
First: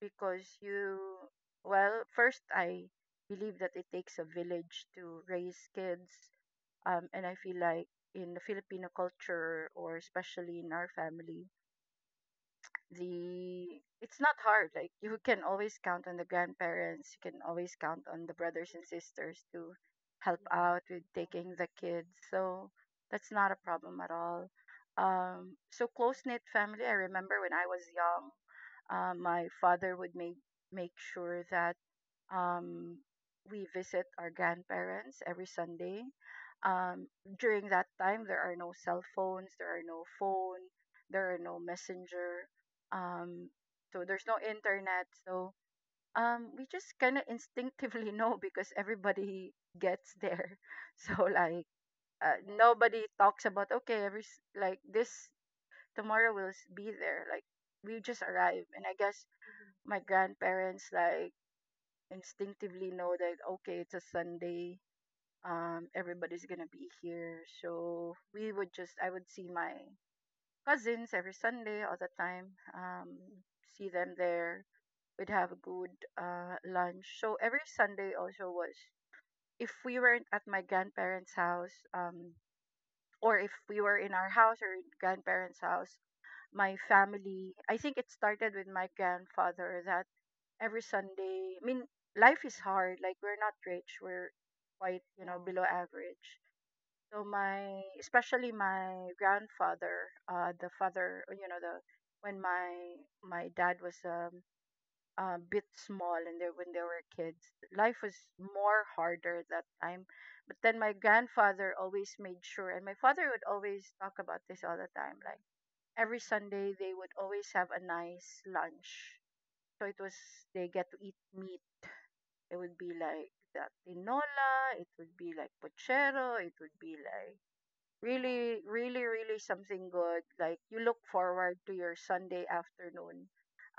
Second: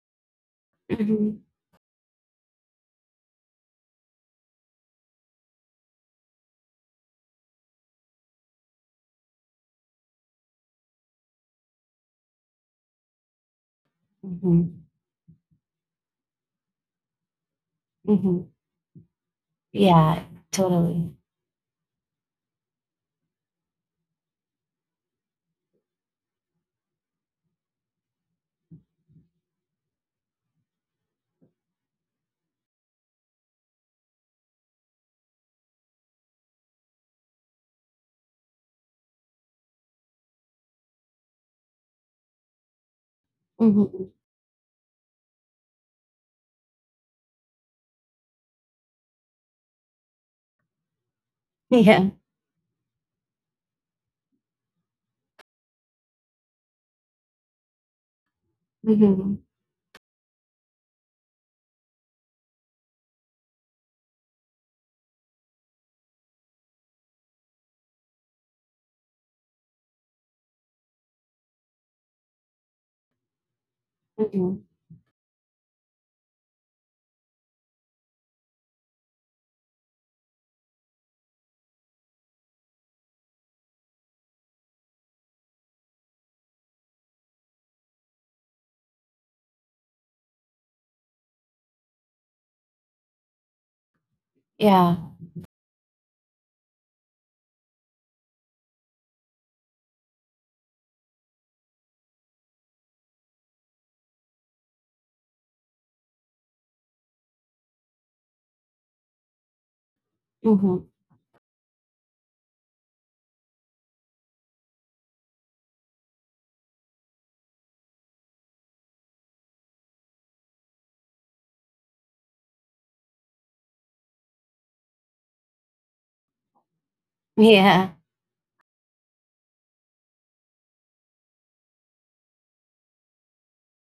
because
Mm-hmm.
well, first, I believe that it takes a village to raise kids. And I feel like in the Filipino culture, or especially in our family, the it's not hard,
Mm-hmm.
like you can always count on the grandparents, you can always count on the
Mm-hmm.
brothers and sisters to
Yeah,
help out with
totally.
taking the kids, so that's not a problem at all. So close knit family. I remember when I was young, my father would make sure that um, we visit our grandparents every Sunday. Um, During that time, there are no cell phones, there are no phone, there are no messenger, um, so
Mm-hmm.
there's no internet. So we just kind of instinctively know because everybody gets there. So like,
Yeah.
nobody talks about okay, every like this tomorrow will be there. Like we just arrive, and I guess
Mm-hmm.
my grandparents like instinctively know that okay it's a Sunday, everybody's gonna be here. So we would just I would see my cousins every Sunday all the time, um see them
Mm-hmm.
there. We'd have a good lunch. So every Sunday also was, if we weren't at my grandparents house, or if we were in our house or in grandparents house, my family, I think it started with my grandfather, that every Sunday, I mean, life is hard. Like we're not rich. We're
Yeah.
quite, below average. So especially my grandfather, the father, you know, the when my dad was a bit small, and they when they were kids, life was more harder that time. But then
Mm-hmm.
my grandfather always made sure, and my father would always talk about this all the time. Like every Sunday, they would always have a nice lunch. So it was they get to eat meat, it would be like that tinola. It would be like pochero. It would be like
Yeah.
really, really, really something good. Like you look forward to your Sunday afternoon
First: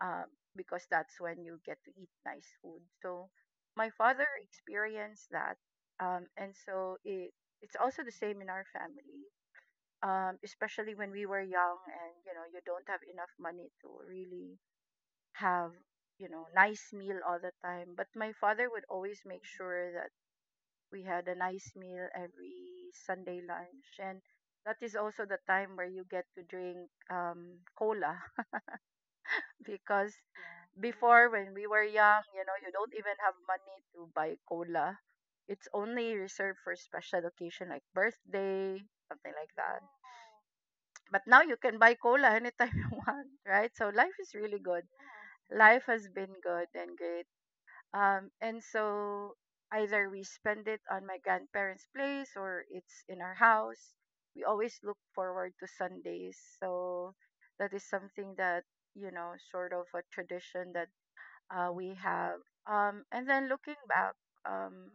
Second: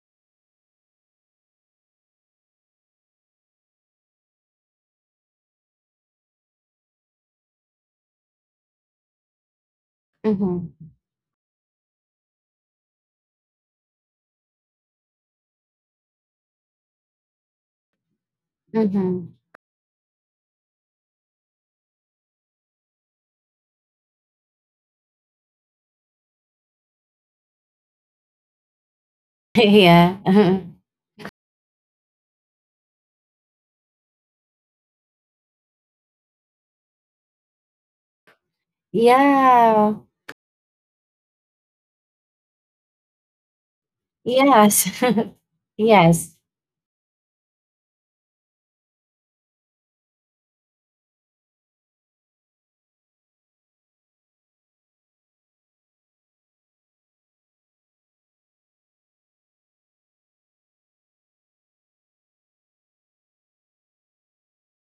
because that's when you get to eat nice food. So my father experienced that. And so it's also the same in our family,
Mm-hmm.
especially when we were young and, you don't have enough money to really have nice meal all the time. But my father would always
Mm-hmm.
make sure that we had a nice meal every Sunday lunch. And that is also the time where you get to drink cola because
Yeah.
before, when we were young, you don't even have money to buy cola. It's only reserved for special occasion like birthday, something like that.
Yeah.
But now you can buy cola anytime you want, right? So life is really good.
Yes.
Life has been
Yes.
good and great. And so either we spend it on my grandparents' place or it's in our house. We always look forward to Sundays. So that is something that, you know, sort of a tradition that we have. And then looking back, um,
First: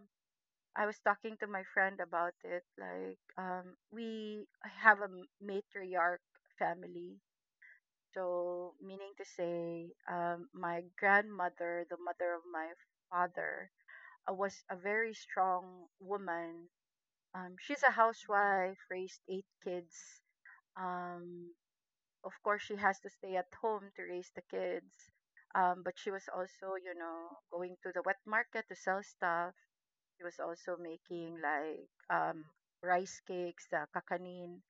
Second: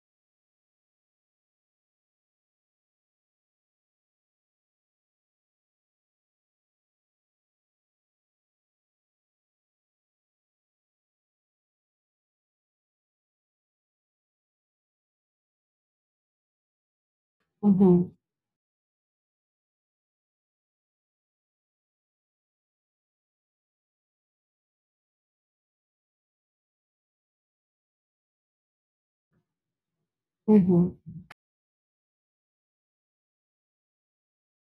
I was talking to my friend about it. Like, we have a matriarch family. So, meaning to say, my grandmother, the mother of my father, was a very strong woman. She's a
Mm-hmm.
housewife, raised eight kids. Um, of course, she has to stay at home to raise the kids. But she was also, you know, going to the wet market to sell stuff. She was also
Mm-hmm.
making like rice cakes, the kakanin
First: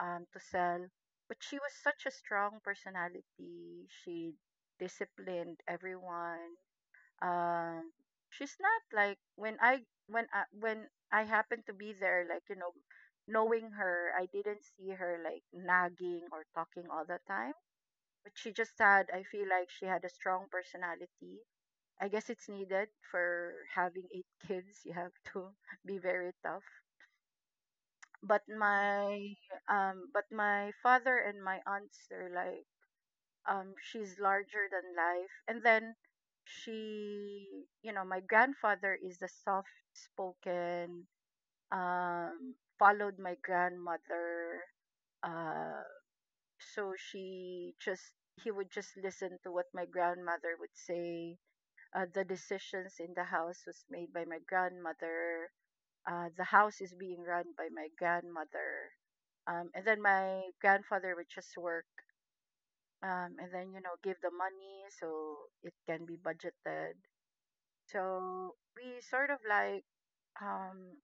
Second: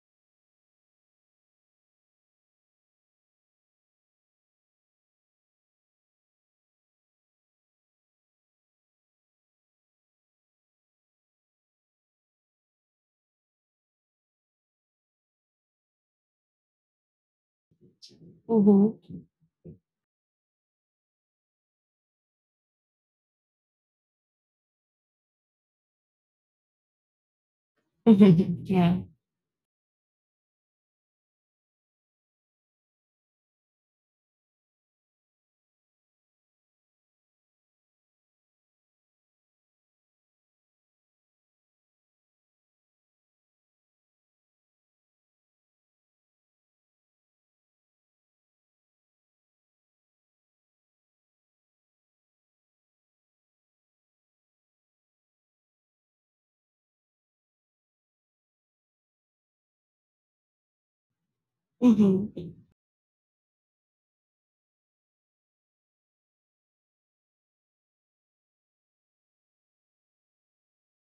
to sell. But she was such a strong personality. She disciplined everyone. uh, she's not like when I when I happened to be there, like, you know, knowing her, I didn't see her like nagging or talking all the time. But she just had,
Mm-hmm.
I feel like she had a strong personality. I guess it's needed for having eight kids. You have to be very tough. But
Yeah.
my father and my aunts, they're like she's larger than life. And then she you know my grandfather is the soft spoken, followed my grandmother. uh so she just he would just listen to what my grandmother would say. The decisions in the house was made by my grandmother. The house is being run by my grandmother. And then my grandfather would just work,
Mm-hmm.
and then give the money so it can be budgeted. So we sort of like um,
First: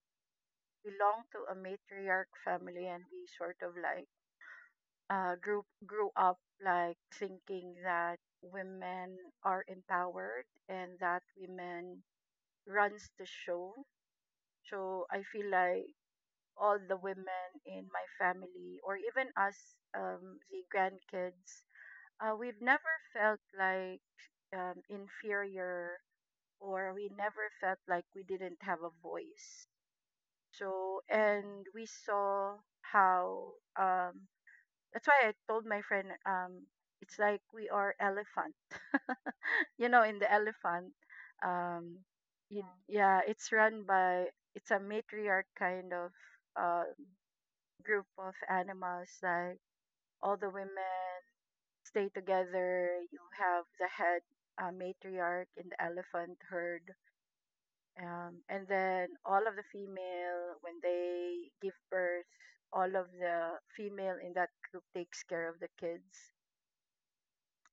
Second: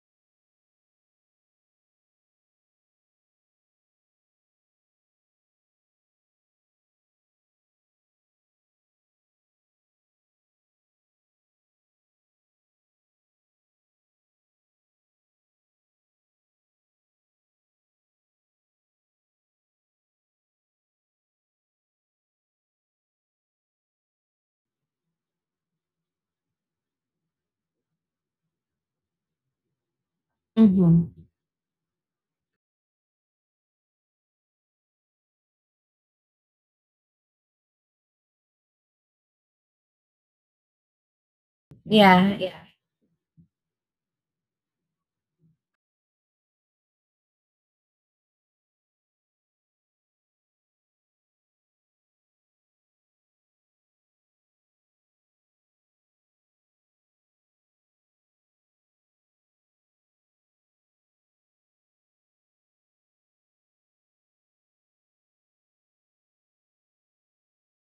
belong to a matriarch family, and we sort of like grew up like thinking that women are empowered and that women runs the show. So I feel like all the women in my family, or even us, the grandkids, we've never felt like inferior, or we never felt like we didn't have a voice. So,
Mm-hmm.
and we saw how, um, that's why I told my friend, it's like we are elephant. You know, in the elephant, um,
Yeah. Yeah.
yeah, it's run by, it's a matriarch kind of uh, group of animals, like all the women stay together. You have the head matriarch in the elephant herd. And then all of the female, when they give birth, all of the female in that group takes care of the kids.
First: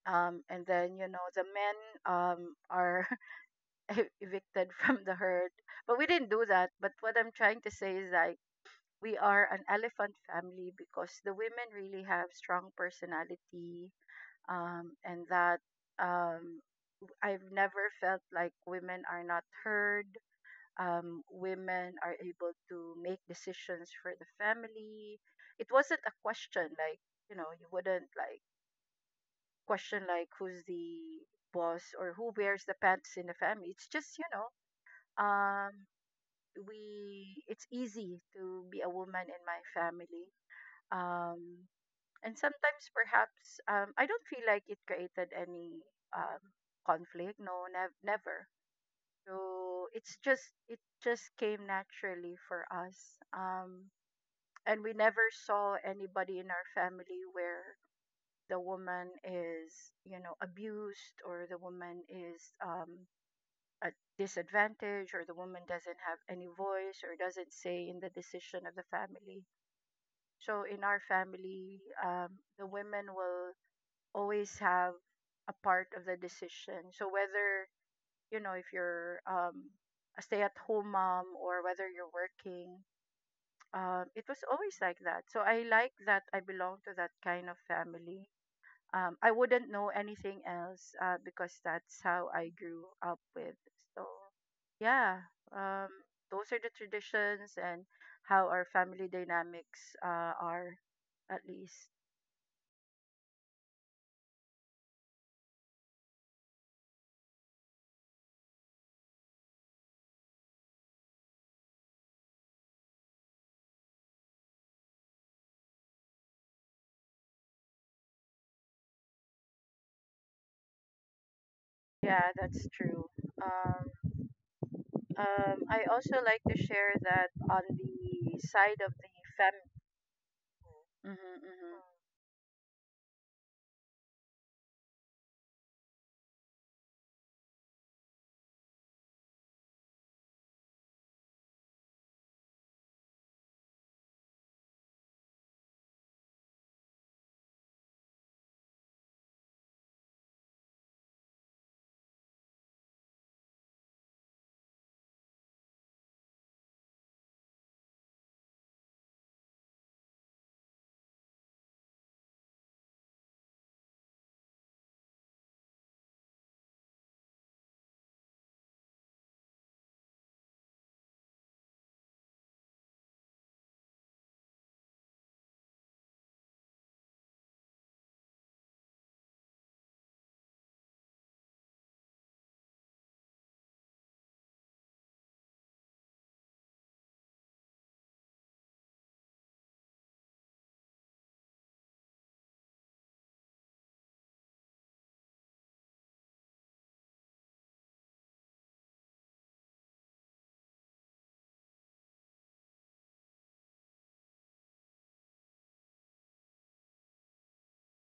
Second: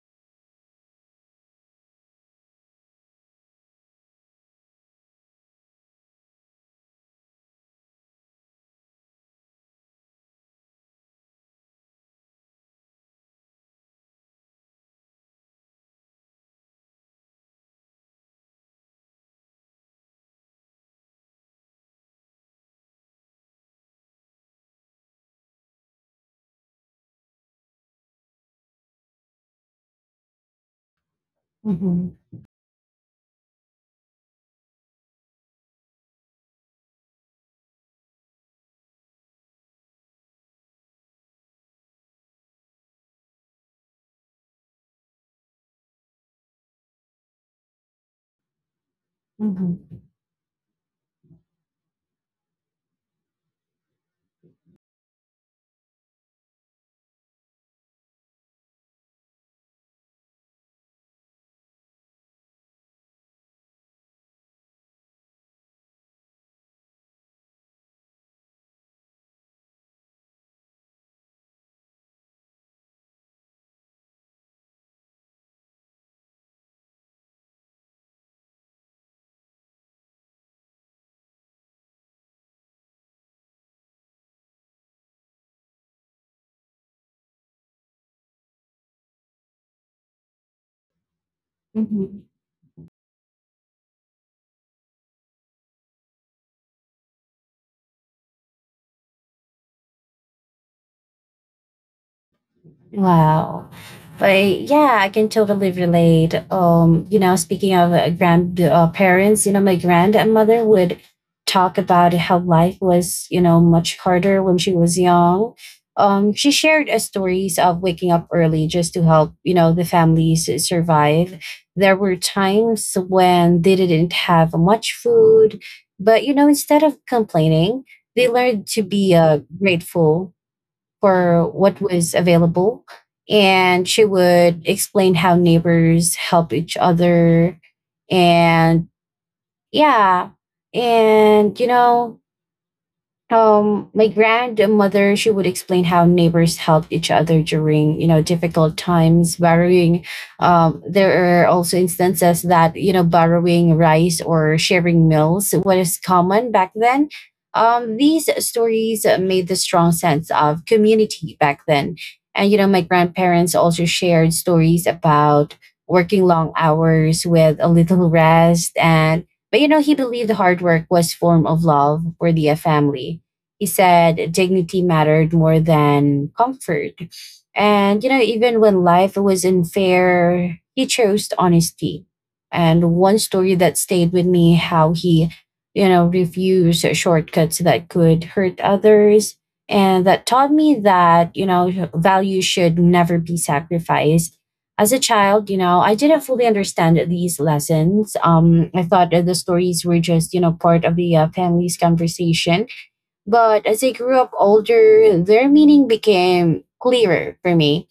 And then, you know, the men are evicted from the herd. But we didn't do that. But what I'm trying to say is like, we are an elephant family because the women really have strong personality, and that um, I've never felt like women are not heard. Women are able to make decisions for the family. It wasn't a question like, you know, you wouldn't like question like who's the boss or
Mm-hmm.
who wears the pants in the family. It's just, you know, um, we it's easy to be a woman in my family. Um, and sometimes perhaps I don't feel like it created any um, conflict. No, never. So
Mm-hmm.
it just came naturally for us. Um and we never saw anybody in our family where the woman is, you know, abused, or the woman is at disadvantage, or the woman doesn't have any voice or doesn't say in the decision of the family. So in our family, the women will always have a part of the decision. So whether, you know, if you're a stay at home mom, or whether you're working. It was always like that. So I like that I belong to that kind of family. I wouldn't know anything else because that's how
Mm-hmm.
I grew up with. So, yeah, um, those are the traditions and how our family dynamics are, at least.
Wow. But yeah, I can totally relate. Speaking of grandparents, my grandmother would talk about how life was, much harder when she was young. She shared stories of waking up early just to help, the families survive. There
Yeah,
were
that's true.
times when they
Um,
didn't have much food,
I also
but,
like to
instead
share
of
that on
complaining, they
the
learned
side
to
of the
be
family.
grateful
Mhm, mhm.
for
Yeah.
what was available. And she would explain how neighbors help each other. And yeah. And, my grandmother, she would explain how neighbors helped each other during difficult times, borrowing. There are also instances that borrowing rice or sharing meals was common back then. These stories made the strong sense of community back then. And my grandparents also shared stories about working long hours with a little rest. And but, he believed hard work was form of love for the family. He said dignity mattered more than comfort. And, even when life was unfair, he chose honesty. And one story that stayed with me, how he, refused shortcuts that could hurt others. And that taught me that, value should never be sacrificed. As a child, I didn't fully understand these lessons. I thought that the stories were just, part of the family's conversation, but as I grew up older, their meaning became clearer for me.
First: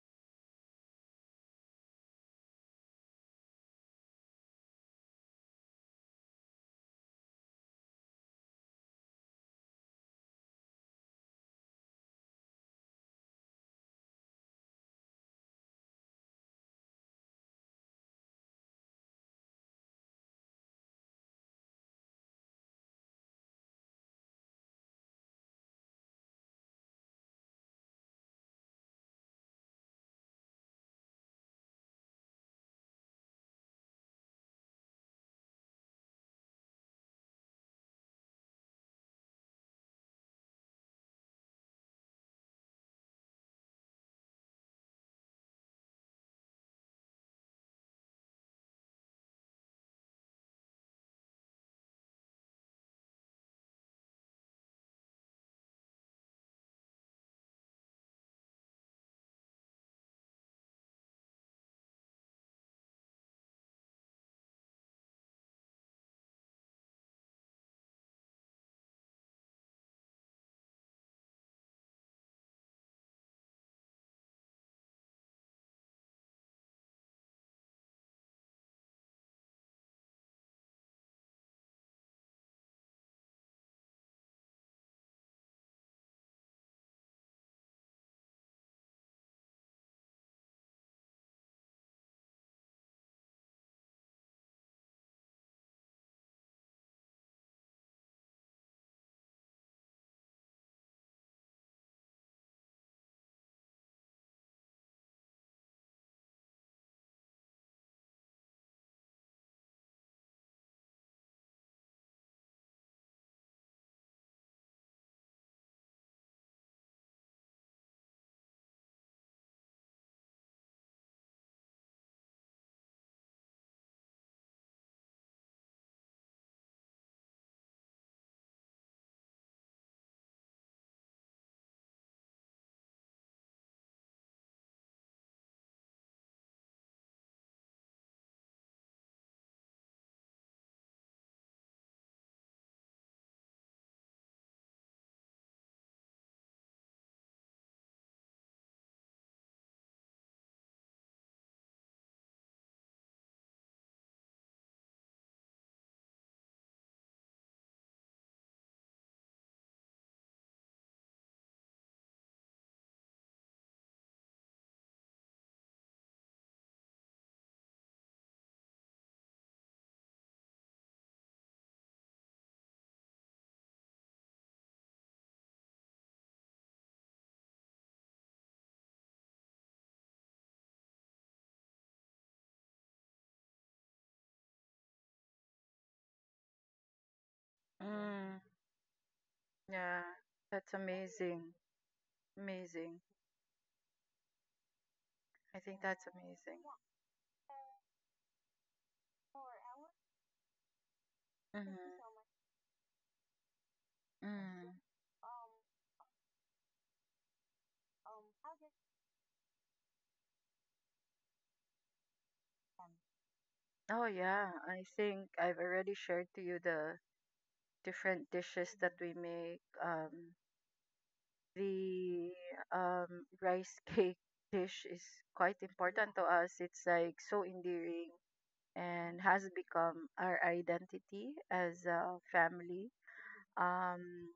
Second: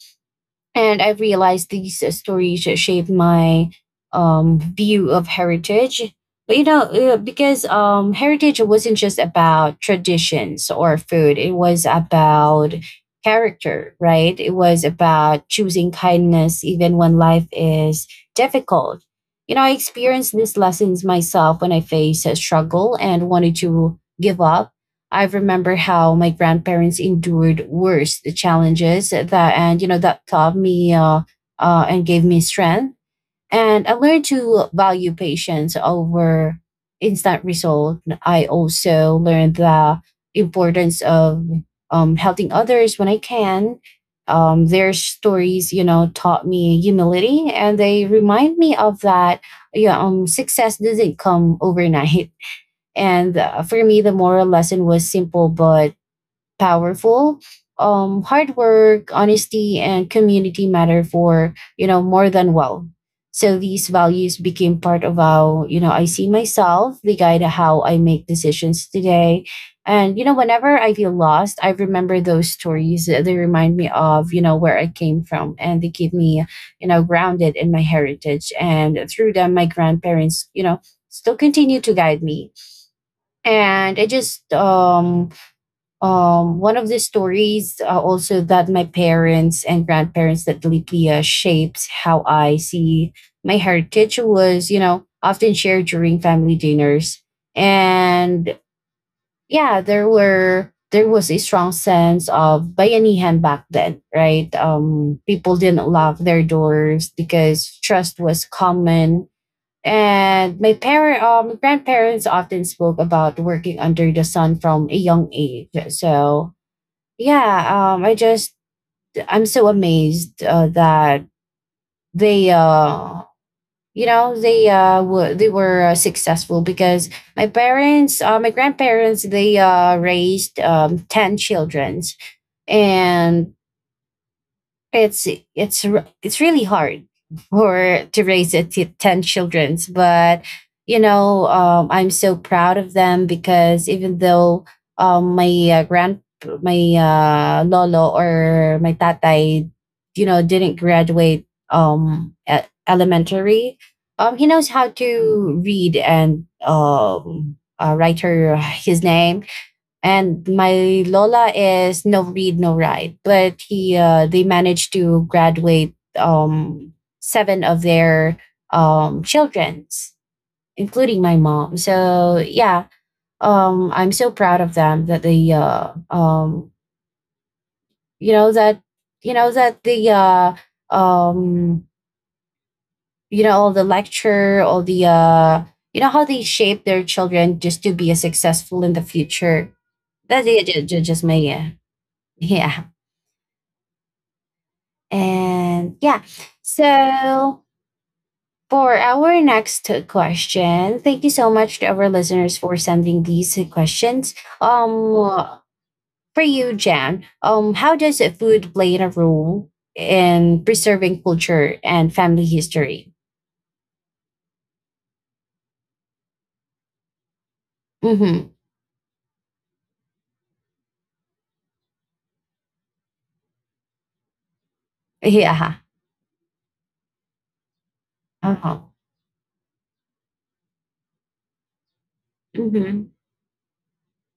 And I've realized these stories shaped my view of heritage. But because heritage wasn't just about traditions or food, it was about character, right? It was about choosing kindness even when life is difficult. You know, I experienced these lessons myself when I faced a struggle and wanted to give up. I remember how my grandparents endured worse, the challenges that, and that taught me, and gave me strength. And I learned to value patience over instant result. I also learned the importance of helping others when I can. Their stories, taught me humility, and they remind me of that. Yeah, success doesn't come overnight. And for me, the moral lesson was simple but powerful. Hard work, honesty, and community matter for more than well. So these values became part of how I see myself. They guide how I make decisions today. And whenever I feel lost, I remember those stories. They remind me of where I came from, and they keep me grounded in my heritage. And through them, my grandparents still continue to guide me. And i just um um one of the stories also that my parents and grandparents, that lately shapes how I see my heritage, was often shared during family dinners. And yeah, there was a strong sense of bayanihan back then, right? People didn't lock their doors because trust was common. And my grandparents often spoke about working under the sun from a young age. So yeah, I'm so amazed that they, you know, they were they were successful, because my grandparents, they raised 10 children, and it's it's really hard for to raise a 10 children's. But I'm so proud of them, because even though um, my uh, grand my lolo, or my Tatai, didn't graduate at elementary, he knows how to read and write her his name. And my lola is no read no write, but he they managed to graduate seven of their children's, including my mom. So yeah, I'm so proud of them that they you know you know that the uh um all the lecture, all the you know how they shape their children just to be a
Mm,
successful in the future.
yeah,
That's it.
that's
Just
amazing.
me. Yeah. Yeah.
Amazing. I think
And
that's
yeah,
amazing.
so for our next question, thank you so much
Mhm.
to our listeners for sending these questions.
Mm.
Um, for you, Jan, how does food play a role in preserving culture and family history?
Oh yeah, I think I've already shared to you the different
Mm-hmm.
dishes that we make. The rice cake dish is quite
Yeah.
important to us. It's like so endearing
Uh-huh. Uh-huh.
and has become our identity as a family.
Mm-hmm.
Um,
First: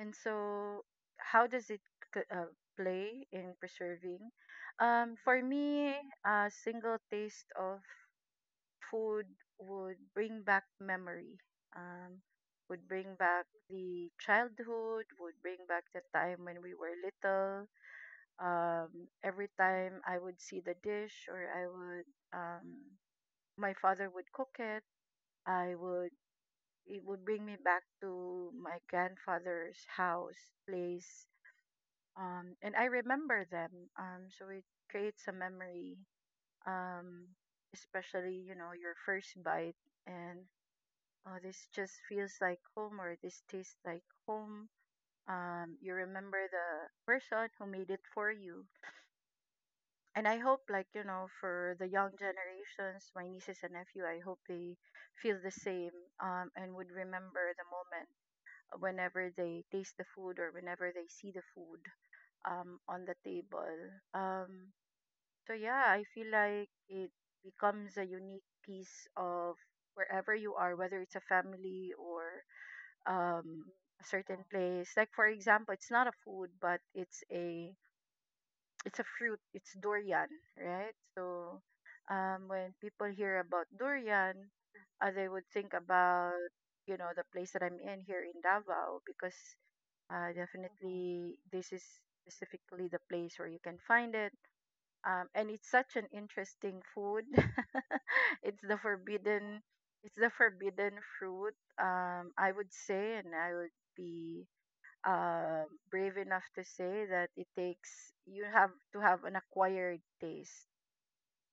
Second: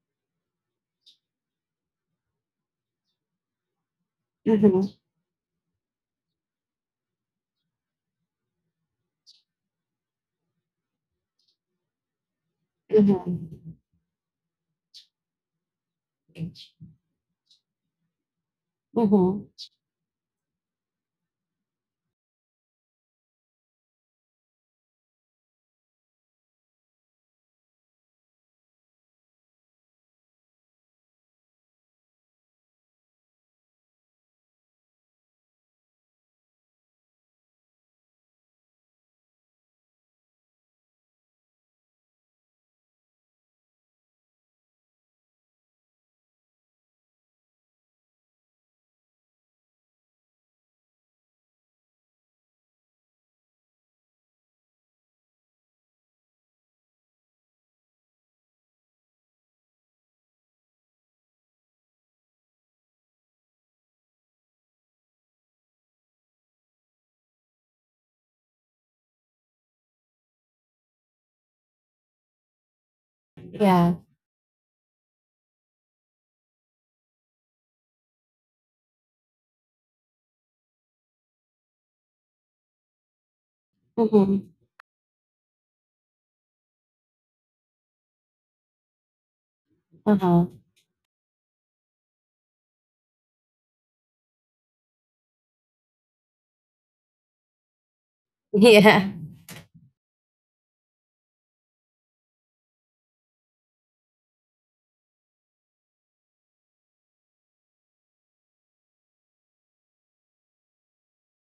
And so, how does it c- uh, play in preserving?
Mm-hmm.
For me, a single taste of food would bring back memory, um, would bring
Mm-hmm.
back the childhood, would bring back the time when we were little.
Mm-hmm.
Every time I would see the dish or I would, my father would cook it, I would it would bring me back to my grandfather's house, place, and I remember them. So it creates a memory, um, especially, you know, your first bite, and oh, this just feels like home, or this tastes like home. You remember the person who made it for you, and I hope, like, you know, for the young generations, my nieces and nephew, I hope they feel the same, and would remember the moment whenever they taste the food or whenever they see the food on the table. Um, So yeah, I feel like it becomes a unique piece of wherever you are, whether it's a family or um,
Yeah.
a certain place. Like for example, it's not a food, but it's a fruit. It's durian, right? So when people hear about durian,
Mm-hmm.
they would think about, you know, the place that I'm in here in Davao, because
Uh-huh.
definitely this is specifically the place where you can find it, and it's such an interesting food. it's the
Yeah.
forbidden, it's the forbidden fruit. I would say, and I would be brave enough to say that it takes you have to have an acquired taste.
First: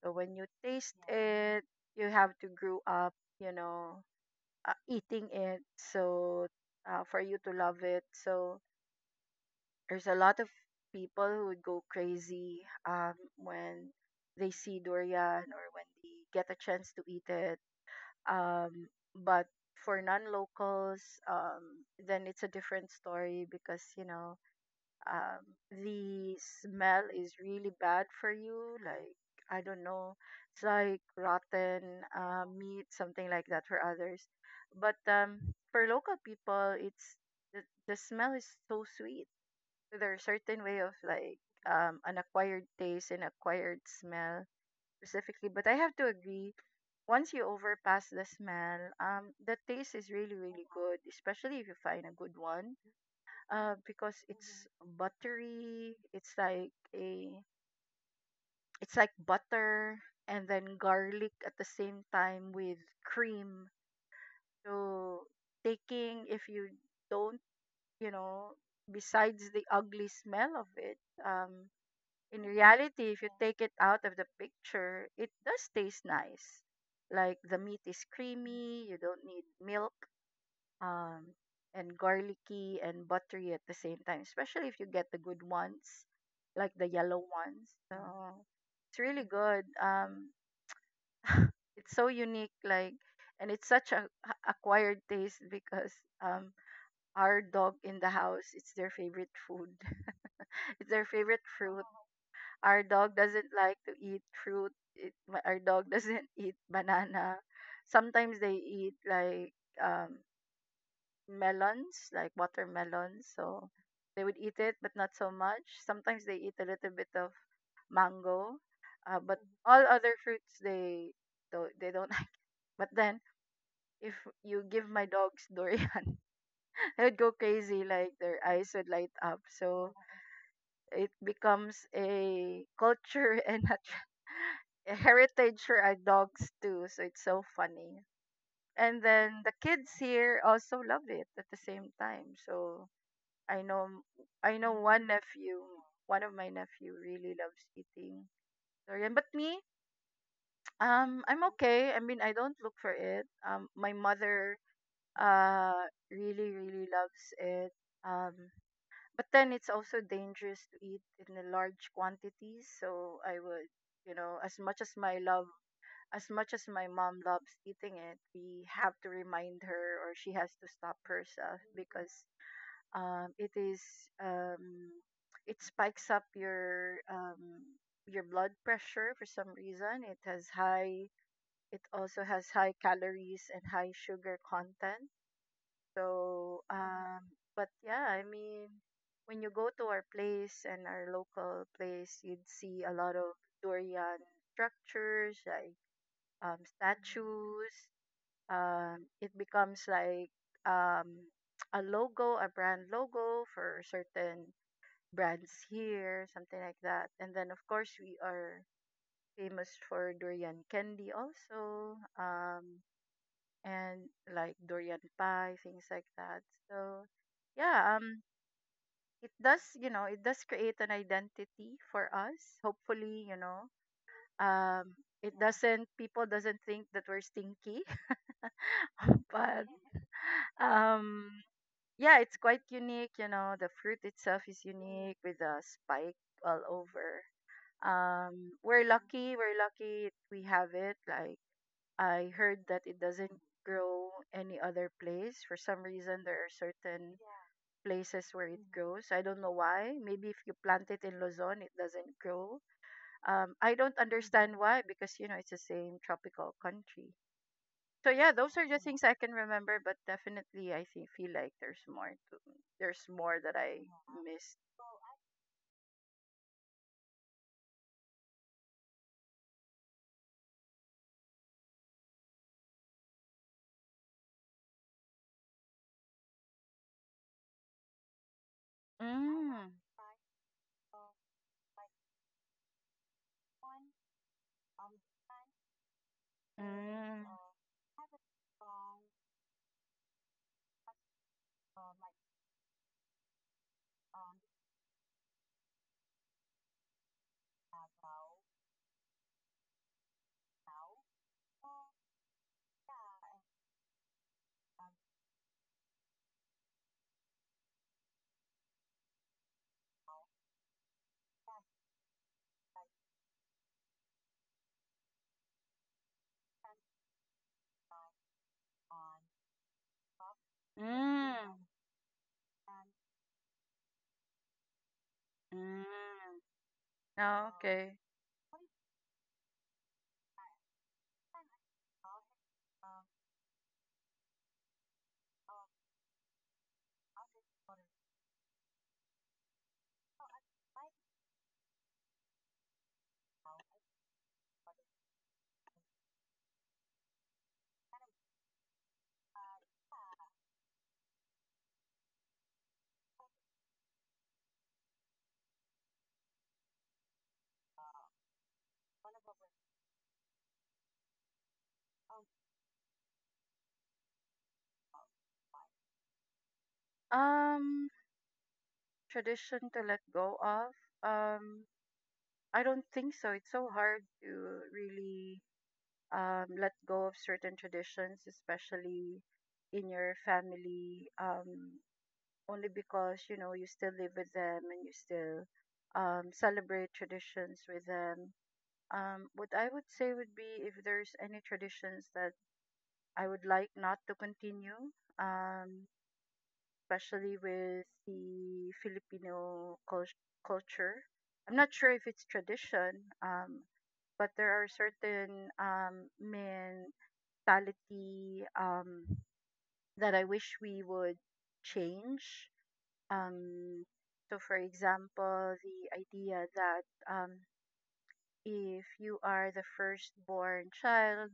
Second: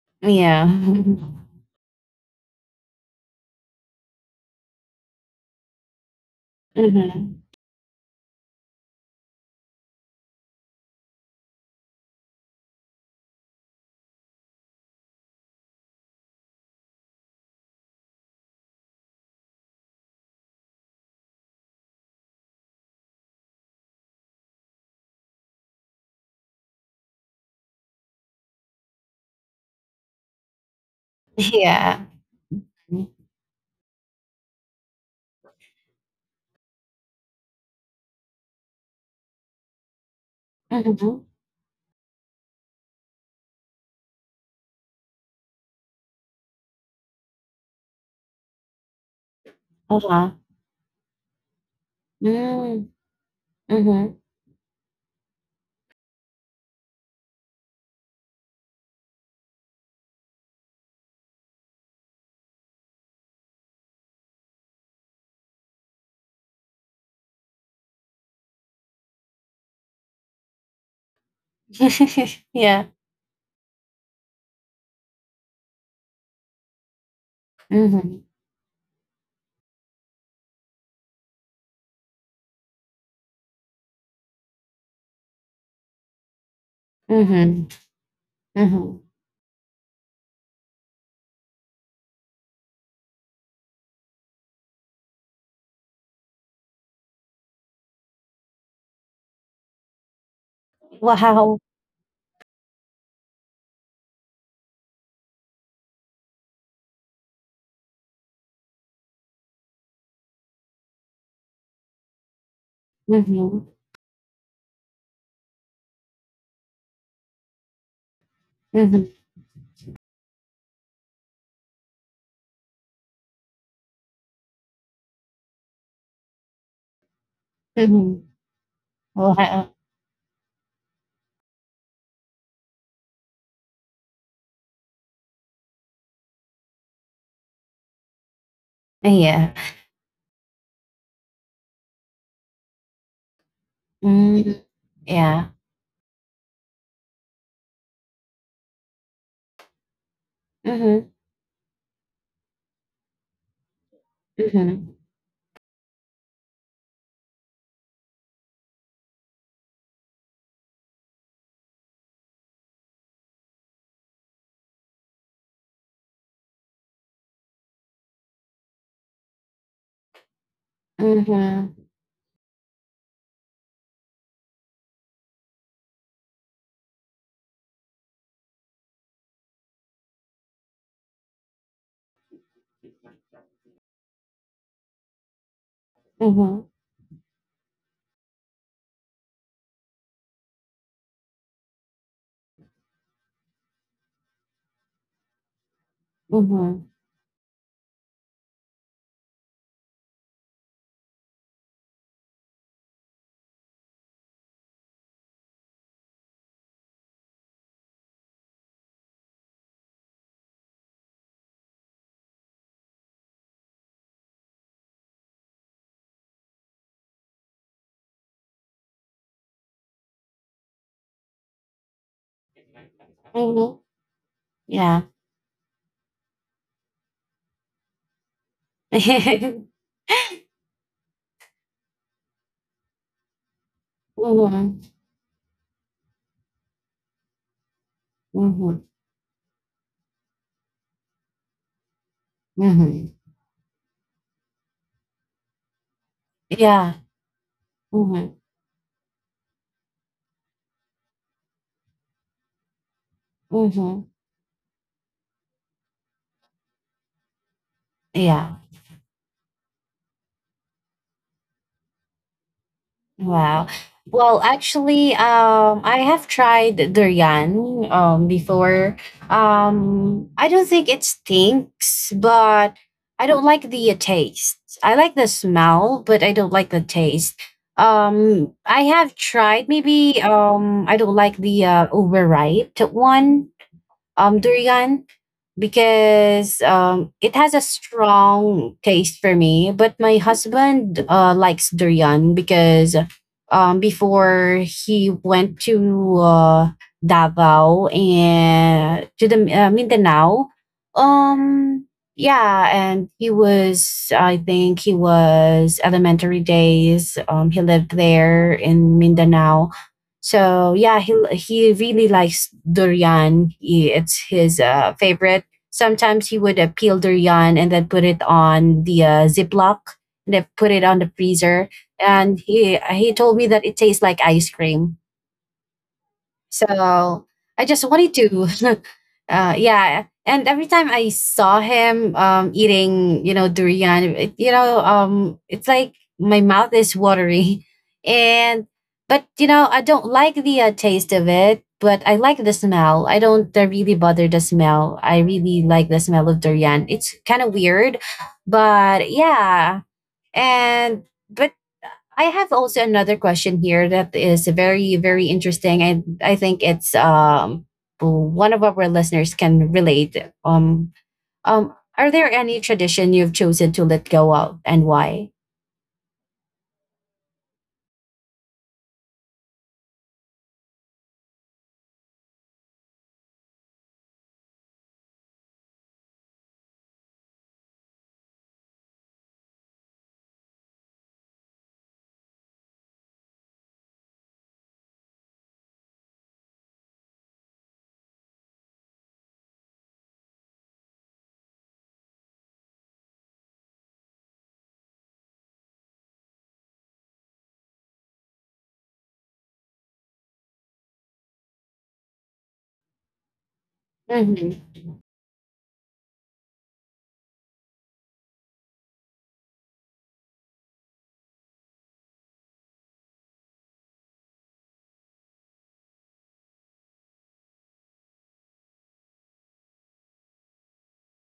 So when you
Yeah.
taste, yeah, it, you have to grow up, you know, eating it. So for
Mm-hmm.
you to love it, so there's a lot of people who would go crazy when they see durian or when they get a chance to eat it. Um, but for non-locals, then it's a different story because, you know, um, the smell is really bad for you. Like, I don't know, it's like rotten
Yeah.
meat, something like that for others. But for local people, the, the smell is so sweet. There's certain way of
Mm-hmm.
like, an acquired taste and acquired smell, specifically. But I have to agree, once you overpass the smell, the taste is really,
Uh-huh.
really good, especially if you find a good one,
Mm.
because
Mhm.
it's buttery, it's like butter and then garlic at the same time with cream. So taking if you don't, you know, besides the ugly smell of it, um in
Yeah.
reality, if you take it out of the picture, it does taste nice. Like, the meat is
Mhm.
creamy, you don't need milk, um, and garlicky and buttery at the same time, especially if you get the good ones, like the yellow
Mhm.
ones. So
Mhm.
it's really good. It's so unique, like, and it's such a acquired taste because um, our dog in the house, it's their favorite food, it's their favorite
Wow.
fruit. Our dog doesn't like to eat fruit. Our dog doesn't eat banana. Sometimes they eat like um, melons, like watermelons.
Mhm.
So they would eat it, but not so much. Sometimes they eat a little bit of mango,
Mhm.
but all other fruits they don't like. But then if you give my dogs durian, they would go crazy. Like,
Mhm.
their eyes would light up.
Wow.
So it becomes a culture and a heritage for our dogs too. So it's so funny. And then
Yeah.
the kids here also love it at the same time. So I know I
Mm.
know one
Yeah.
nephew, one of my nephew really loves eating durian. But me,
Mhm.
I'm okay. I mean, I don't look for it. My mother
Mhm.
uh really, really loves it. Um, but then it's also dangerous to eat in a large quantities, so I would, you know, as much as my mom loves eating it, we have to remind her, or she has to stop herself
Mhm.
because it is, um it spikes up your blood pressure for some reason. It also has high calories and high sugar content, so,
Mhm.
Mhm, but yeah, I mean, when you go to our place and our local place, you'd see a lot of durian structures, like
Mhm.
statues. It becomes like um, a logo, a brand logo for certain brands here, something like that. And then, of course, we are famous for durian candy also. And like durian pie, things like that. So yeah, it does, you know, it does create an identity for us. Hopefully, you know,
Mhm.
um
Yeah.
it doesn't people doesn't think that we're stinky, but um yeah, it's quite unique, you know, the fruit itself is
Mhm.
unique with a spike all over.
Mhm.
We're lucky, we're lucky we have it like I heard that it
Mhm.
doesn't grow any other place. For some reason, there are
Yeah.
certain places
Mhm.
where it grows. I don't know why. Maybe if you plant it in Luzon, it doesn't grow. I don't
Mhm.
understand why because you know it's the same tropical country. So yeah, those
Yeah.
are the things I can remember. But definitely, I think feel like there's more. There's more that
Wow.
I
Well,
missed.
actually, I have tried durian before. I don't think it stinks, but I don't like the taste. I like the smell, but I don't like the taste. I have tried
Mm,
maybe I don't like the overripe one durian, because
mm,
it has a strong taste for me. But my husband likes durian, because before he went to Davao and to the Mindanao, um, yeah, and he was, I think he was elementary days. He lived there in Mindanao. So yeah, he really likes durian. He, it's his favorite. Sometimes he would peel durian and then put it on the Ziploc, and then put it on the
mm,
freezer. And he told me that it tastes like ice cream.
mm.
So I just
Okay.
wanted to. Yeah. And every time I saw him eating, durian, it's like my mouth is watery. And, but, I don't like the taste of it, but I like the smell. I don't really bother the smell. I really like the smell of durian. It's kind of weird, but yeah. And, but I have also another question here that is very, very interesting. And I think it's one of our listeners can relate. Um, are there any tradition you've chosen to let go of, and why?
Um. Tradition to let go of? Um, I don't think so. It's so hard to really let go of certain traditions, especially in your family, only because you know you still live with them and you still celebrate traditions with them. What I would say would be if there's any traditions that I would like not to continue. Um, Especially with the culture. I'm not sure if it's tradition, um, but there are
Mm-hmm.
certain mentality that I wish we would change. Um, so, for example, the idea that um, if you are the firstborn child,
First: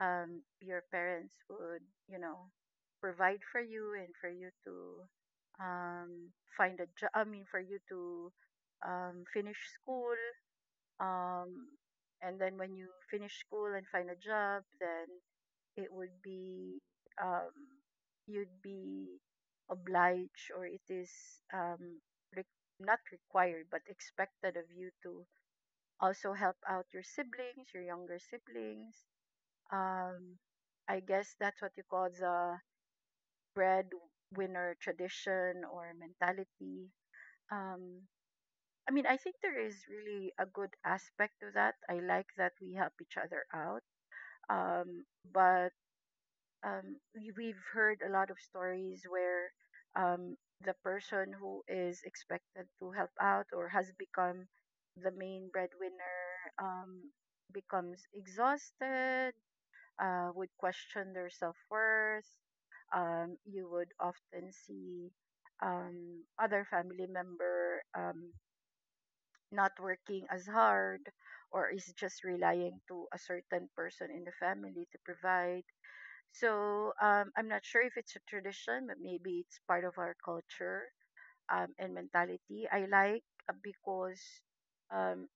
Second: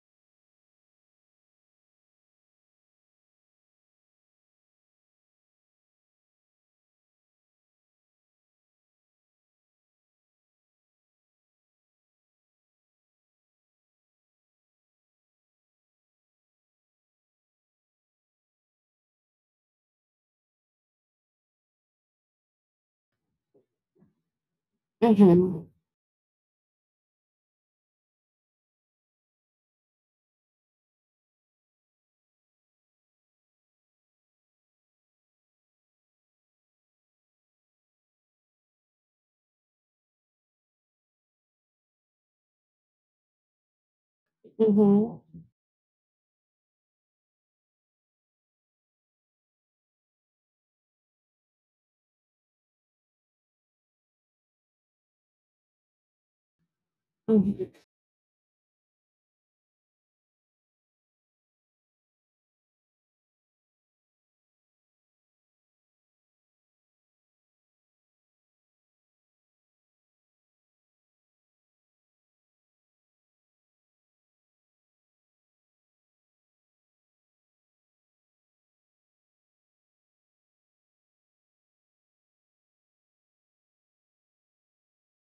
your parents would, you know, provide for you and for you to um, find a job. I mean, for you to finish school. Um, and then when you finish school and find a job, then it would be um, you'd be obliged, or it is um, re- not required, but expected of you to
Mm-hmm.
also help out your siblings, your younger siblings, um I guess that's what you call the breadwinner tradition or mentality. Um, I mean, I think there is really a good aspect to that. I like that we help each other out. Um,
Mm-hmm.
but we've heard a lot of stories where um, the person who is expected to help out or has become the main breadwinner um,
Mm-hmm.
becomes exhausted would question their self worth. You would often see other family member not working as hard or is just relying to a certain person in the family to provide. So I'm not sure if it's a tradition, but maybe it's part of our culture and mentality. I like because um,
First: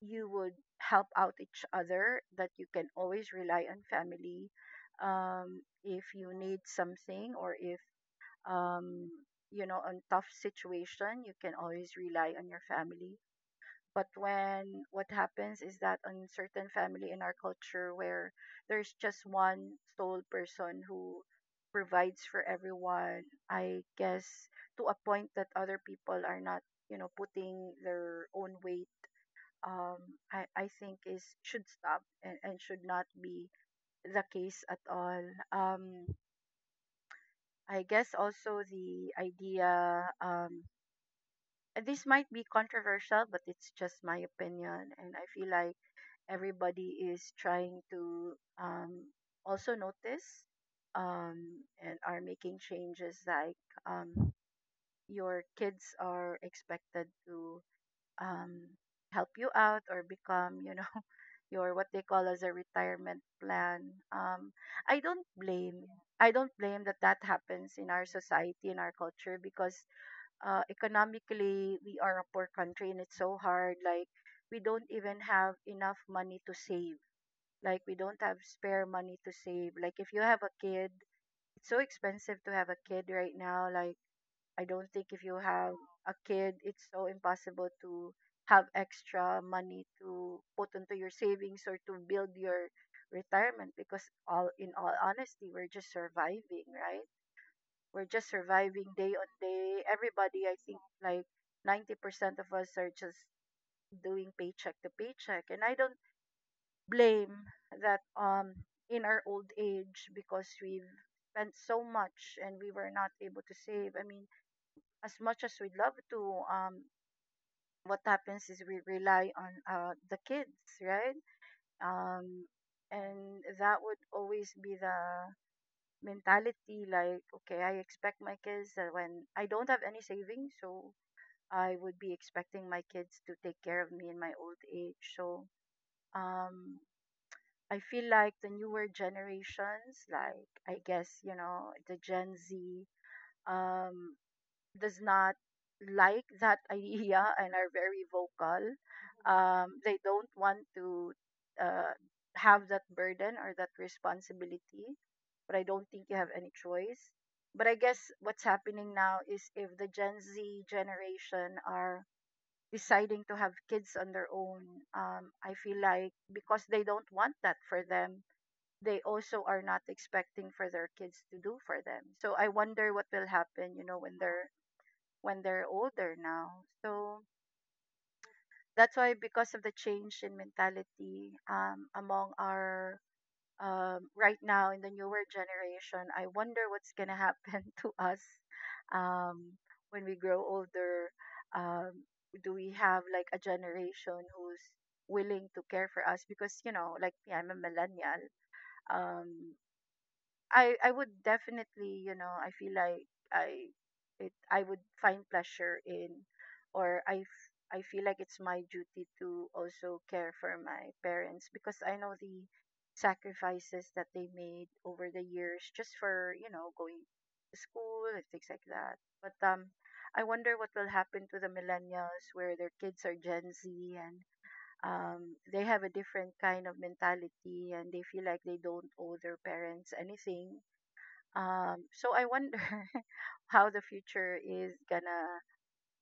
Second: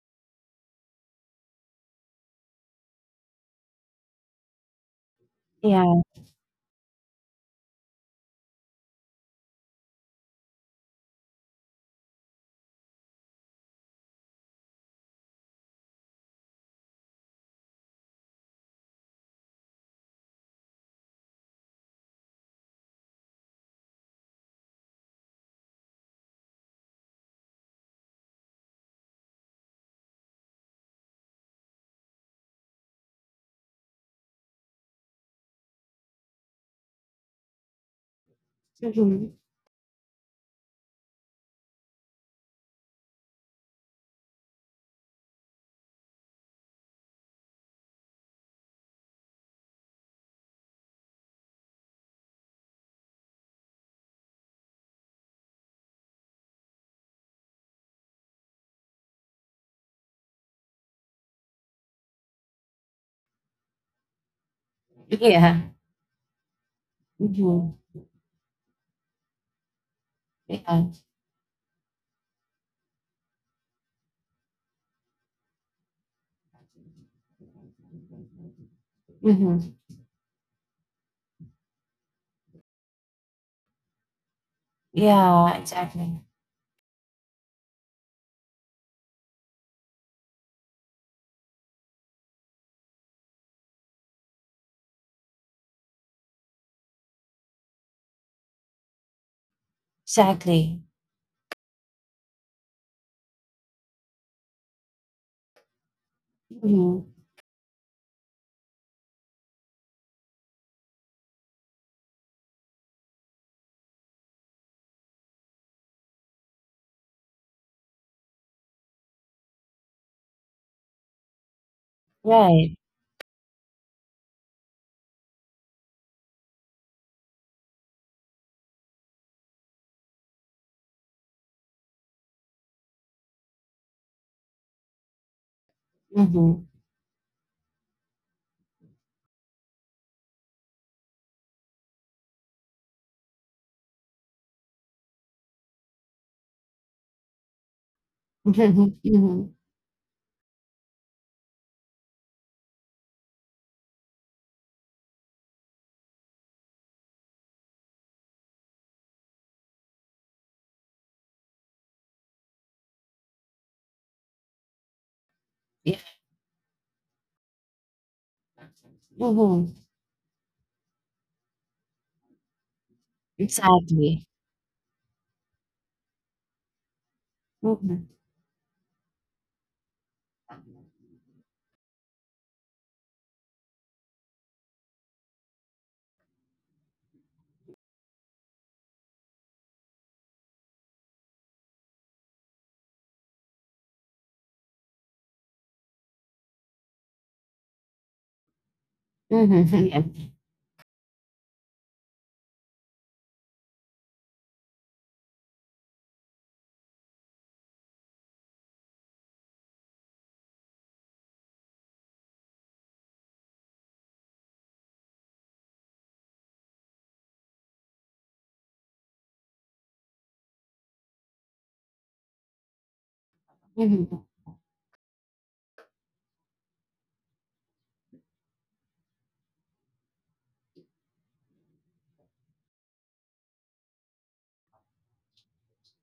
you would help out each other, that you can always rely on family
Yeah.
if you need something or if, um, you know, on tough situation, you can always rely on your family. But when what happens is that on certain family in our culture where there's just one sole person who provides for everyone, I guess to a point that other people are not, you know, putting their own weight um, I think is should stop and should not be the case at all. Um, I guess also the
Mm-hmm.
idea and this might be controversial, but it's just my opinion, and I feel like everybody is trying to um, also notice and are making changes like um, your kids are expected to um, help you out or become, you know, your what they call as a retirement plan. I don't
Yeah.
blame. I don't blame that that
Mm-hmm.
happens in our society, in our culture, because
Yeah.
economically we are a poor country and it's so hard. Like we don't even have enough money to save. Like we don't have spare money to save.
Mm-hmm.
Like if you have a kid, it's so expensive to have a kid right now. Like I don't think if you
Yeah.
have a
Exactly.
kid, it's so impossible to have extra money to put into your savings or to build your retirement because all in all honesty, we're just surviving, right? We're just surviving day on day. Everybody, I think
Exactly.
like 90% of us are just doing paycheck to paycheck and I don't
Mhm.
blame that in our old age because we've spent so much and we were not able to save. I mean, as much as we'd love to, what happens is we rely on the kids, right? Um,
Right.
and that would always be the mentality like, okay, I expect my kids that when I don't have any savings, so I would be expecting my kids to take care of me in my old age. So
Mhm.
um, I feel like the newer generations, like I guess, you know, the Gen Z, um, does not like that idea and are very vocal.
Mhm.
They don't want to uh, have that burden or that responsibility, but I don't think you have any choice. But I guess what's happening now is if the Gen Z generation are deciding to have kids on their own, I feel
Yeah.
like because they don't want that for them, they also are
Mhm.
not expecting for their kids to do for them. So I wonder what will happen, you know, when
Exactly.
their when they're older now. So
Mhm.
that's why, because of the change in mentality among our right now in the newer generation, I wonder what's gonna happen to us um, when we grow older. Um, do we have like a generation who's willing to care for us? Because you know, like me, I'm a millennial. Um,
Mhm. Yeah.
I would definitely, you know, I feel like I I would find pleasure in or I feel like it's my duty to also care for my parents because I know the sacrifices that they made over the years just for, you know, going to school and things like that. But I wonder what will happen to the millennials where their kids are Gen Z
Mhm.
and they have a different kind of mentality and they feel like they don't owe their parents anything so I wonder how the future is gonna,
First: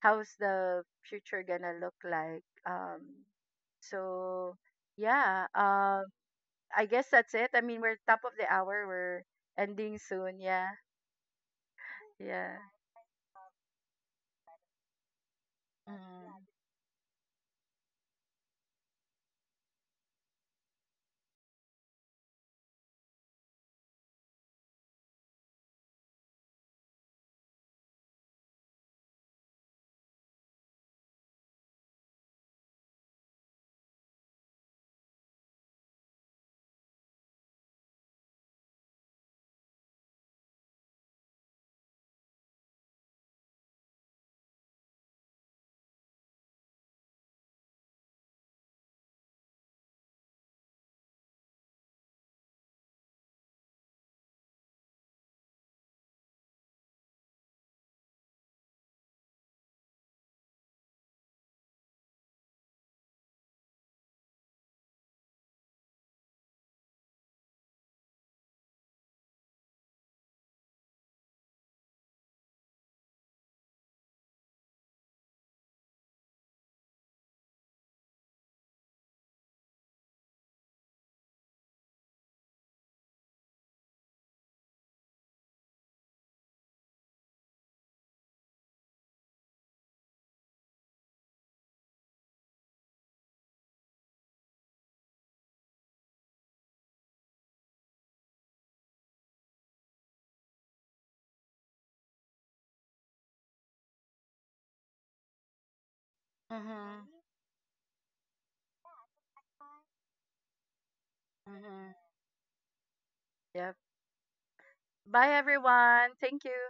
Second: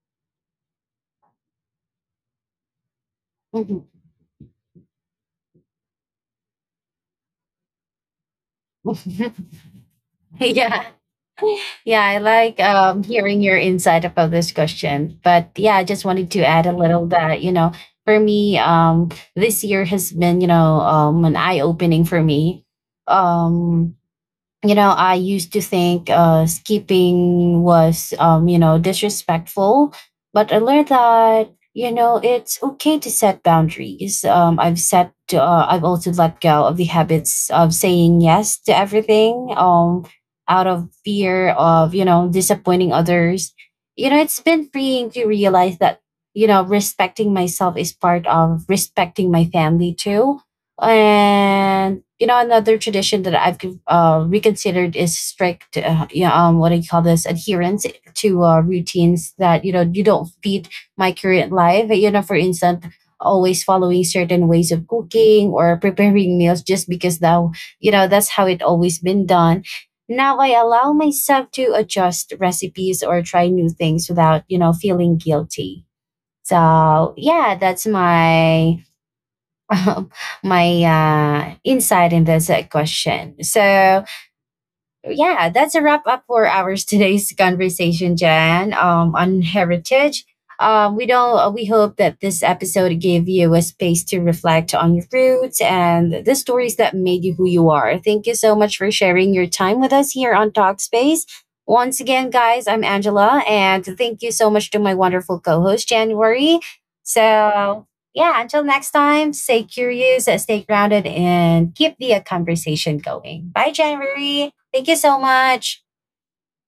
how's the future gonna look like.
Mhm.
So yeah, um, I guess that's it. I mean, we're top of the hour. We're ending soon. Yeah,
Yeah. Yeah, I
yeah.
like hearing your insight about this question. But yeah, I just wanted to
Mm-hmm.
add a little that, for me, this year has been, an eye opening for me. Um, I used to think skipping was, disrespectful, but I learned that it's okay to set boundaries. I've also let go of the habits of saying yes to everything, out of fear of disappointing others. You know, it's been freeing to realize that respecting myself is part of respecting my family too. And another tradition that I've reconsidered is strict, what do you call this, adherence to routines that you don't feed my current life. You know, for instance, always following certain ways of cooking or preparing meals just because now that's how it always been done. Now I allow myself to adjust recipes or try new things without feeling guilty. So yeah, that's my my insight in this question. So, yeah, that's a wrap up for our today's conversation, Jan, on heritage. We don't. We hope that this episode gave you a space to reflect on your roots and the stories that made you who you are. Thank you so much for sharing your time with us here on Talkspace. Once again, guys, I'm Angela, and thank you so much to my wonderful co-host January.
Mm-hmm.
So yeah, until next time, stay curious, stay grounded, and keep
Mm-hmm.
the conversation going. Bye,
Yep.
January. Thank you so
Bye,
much.
everyone. Thank you.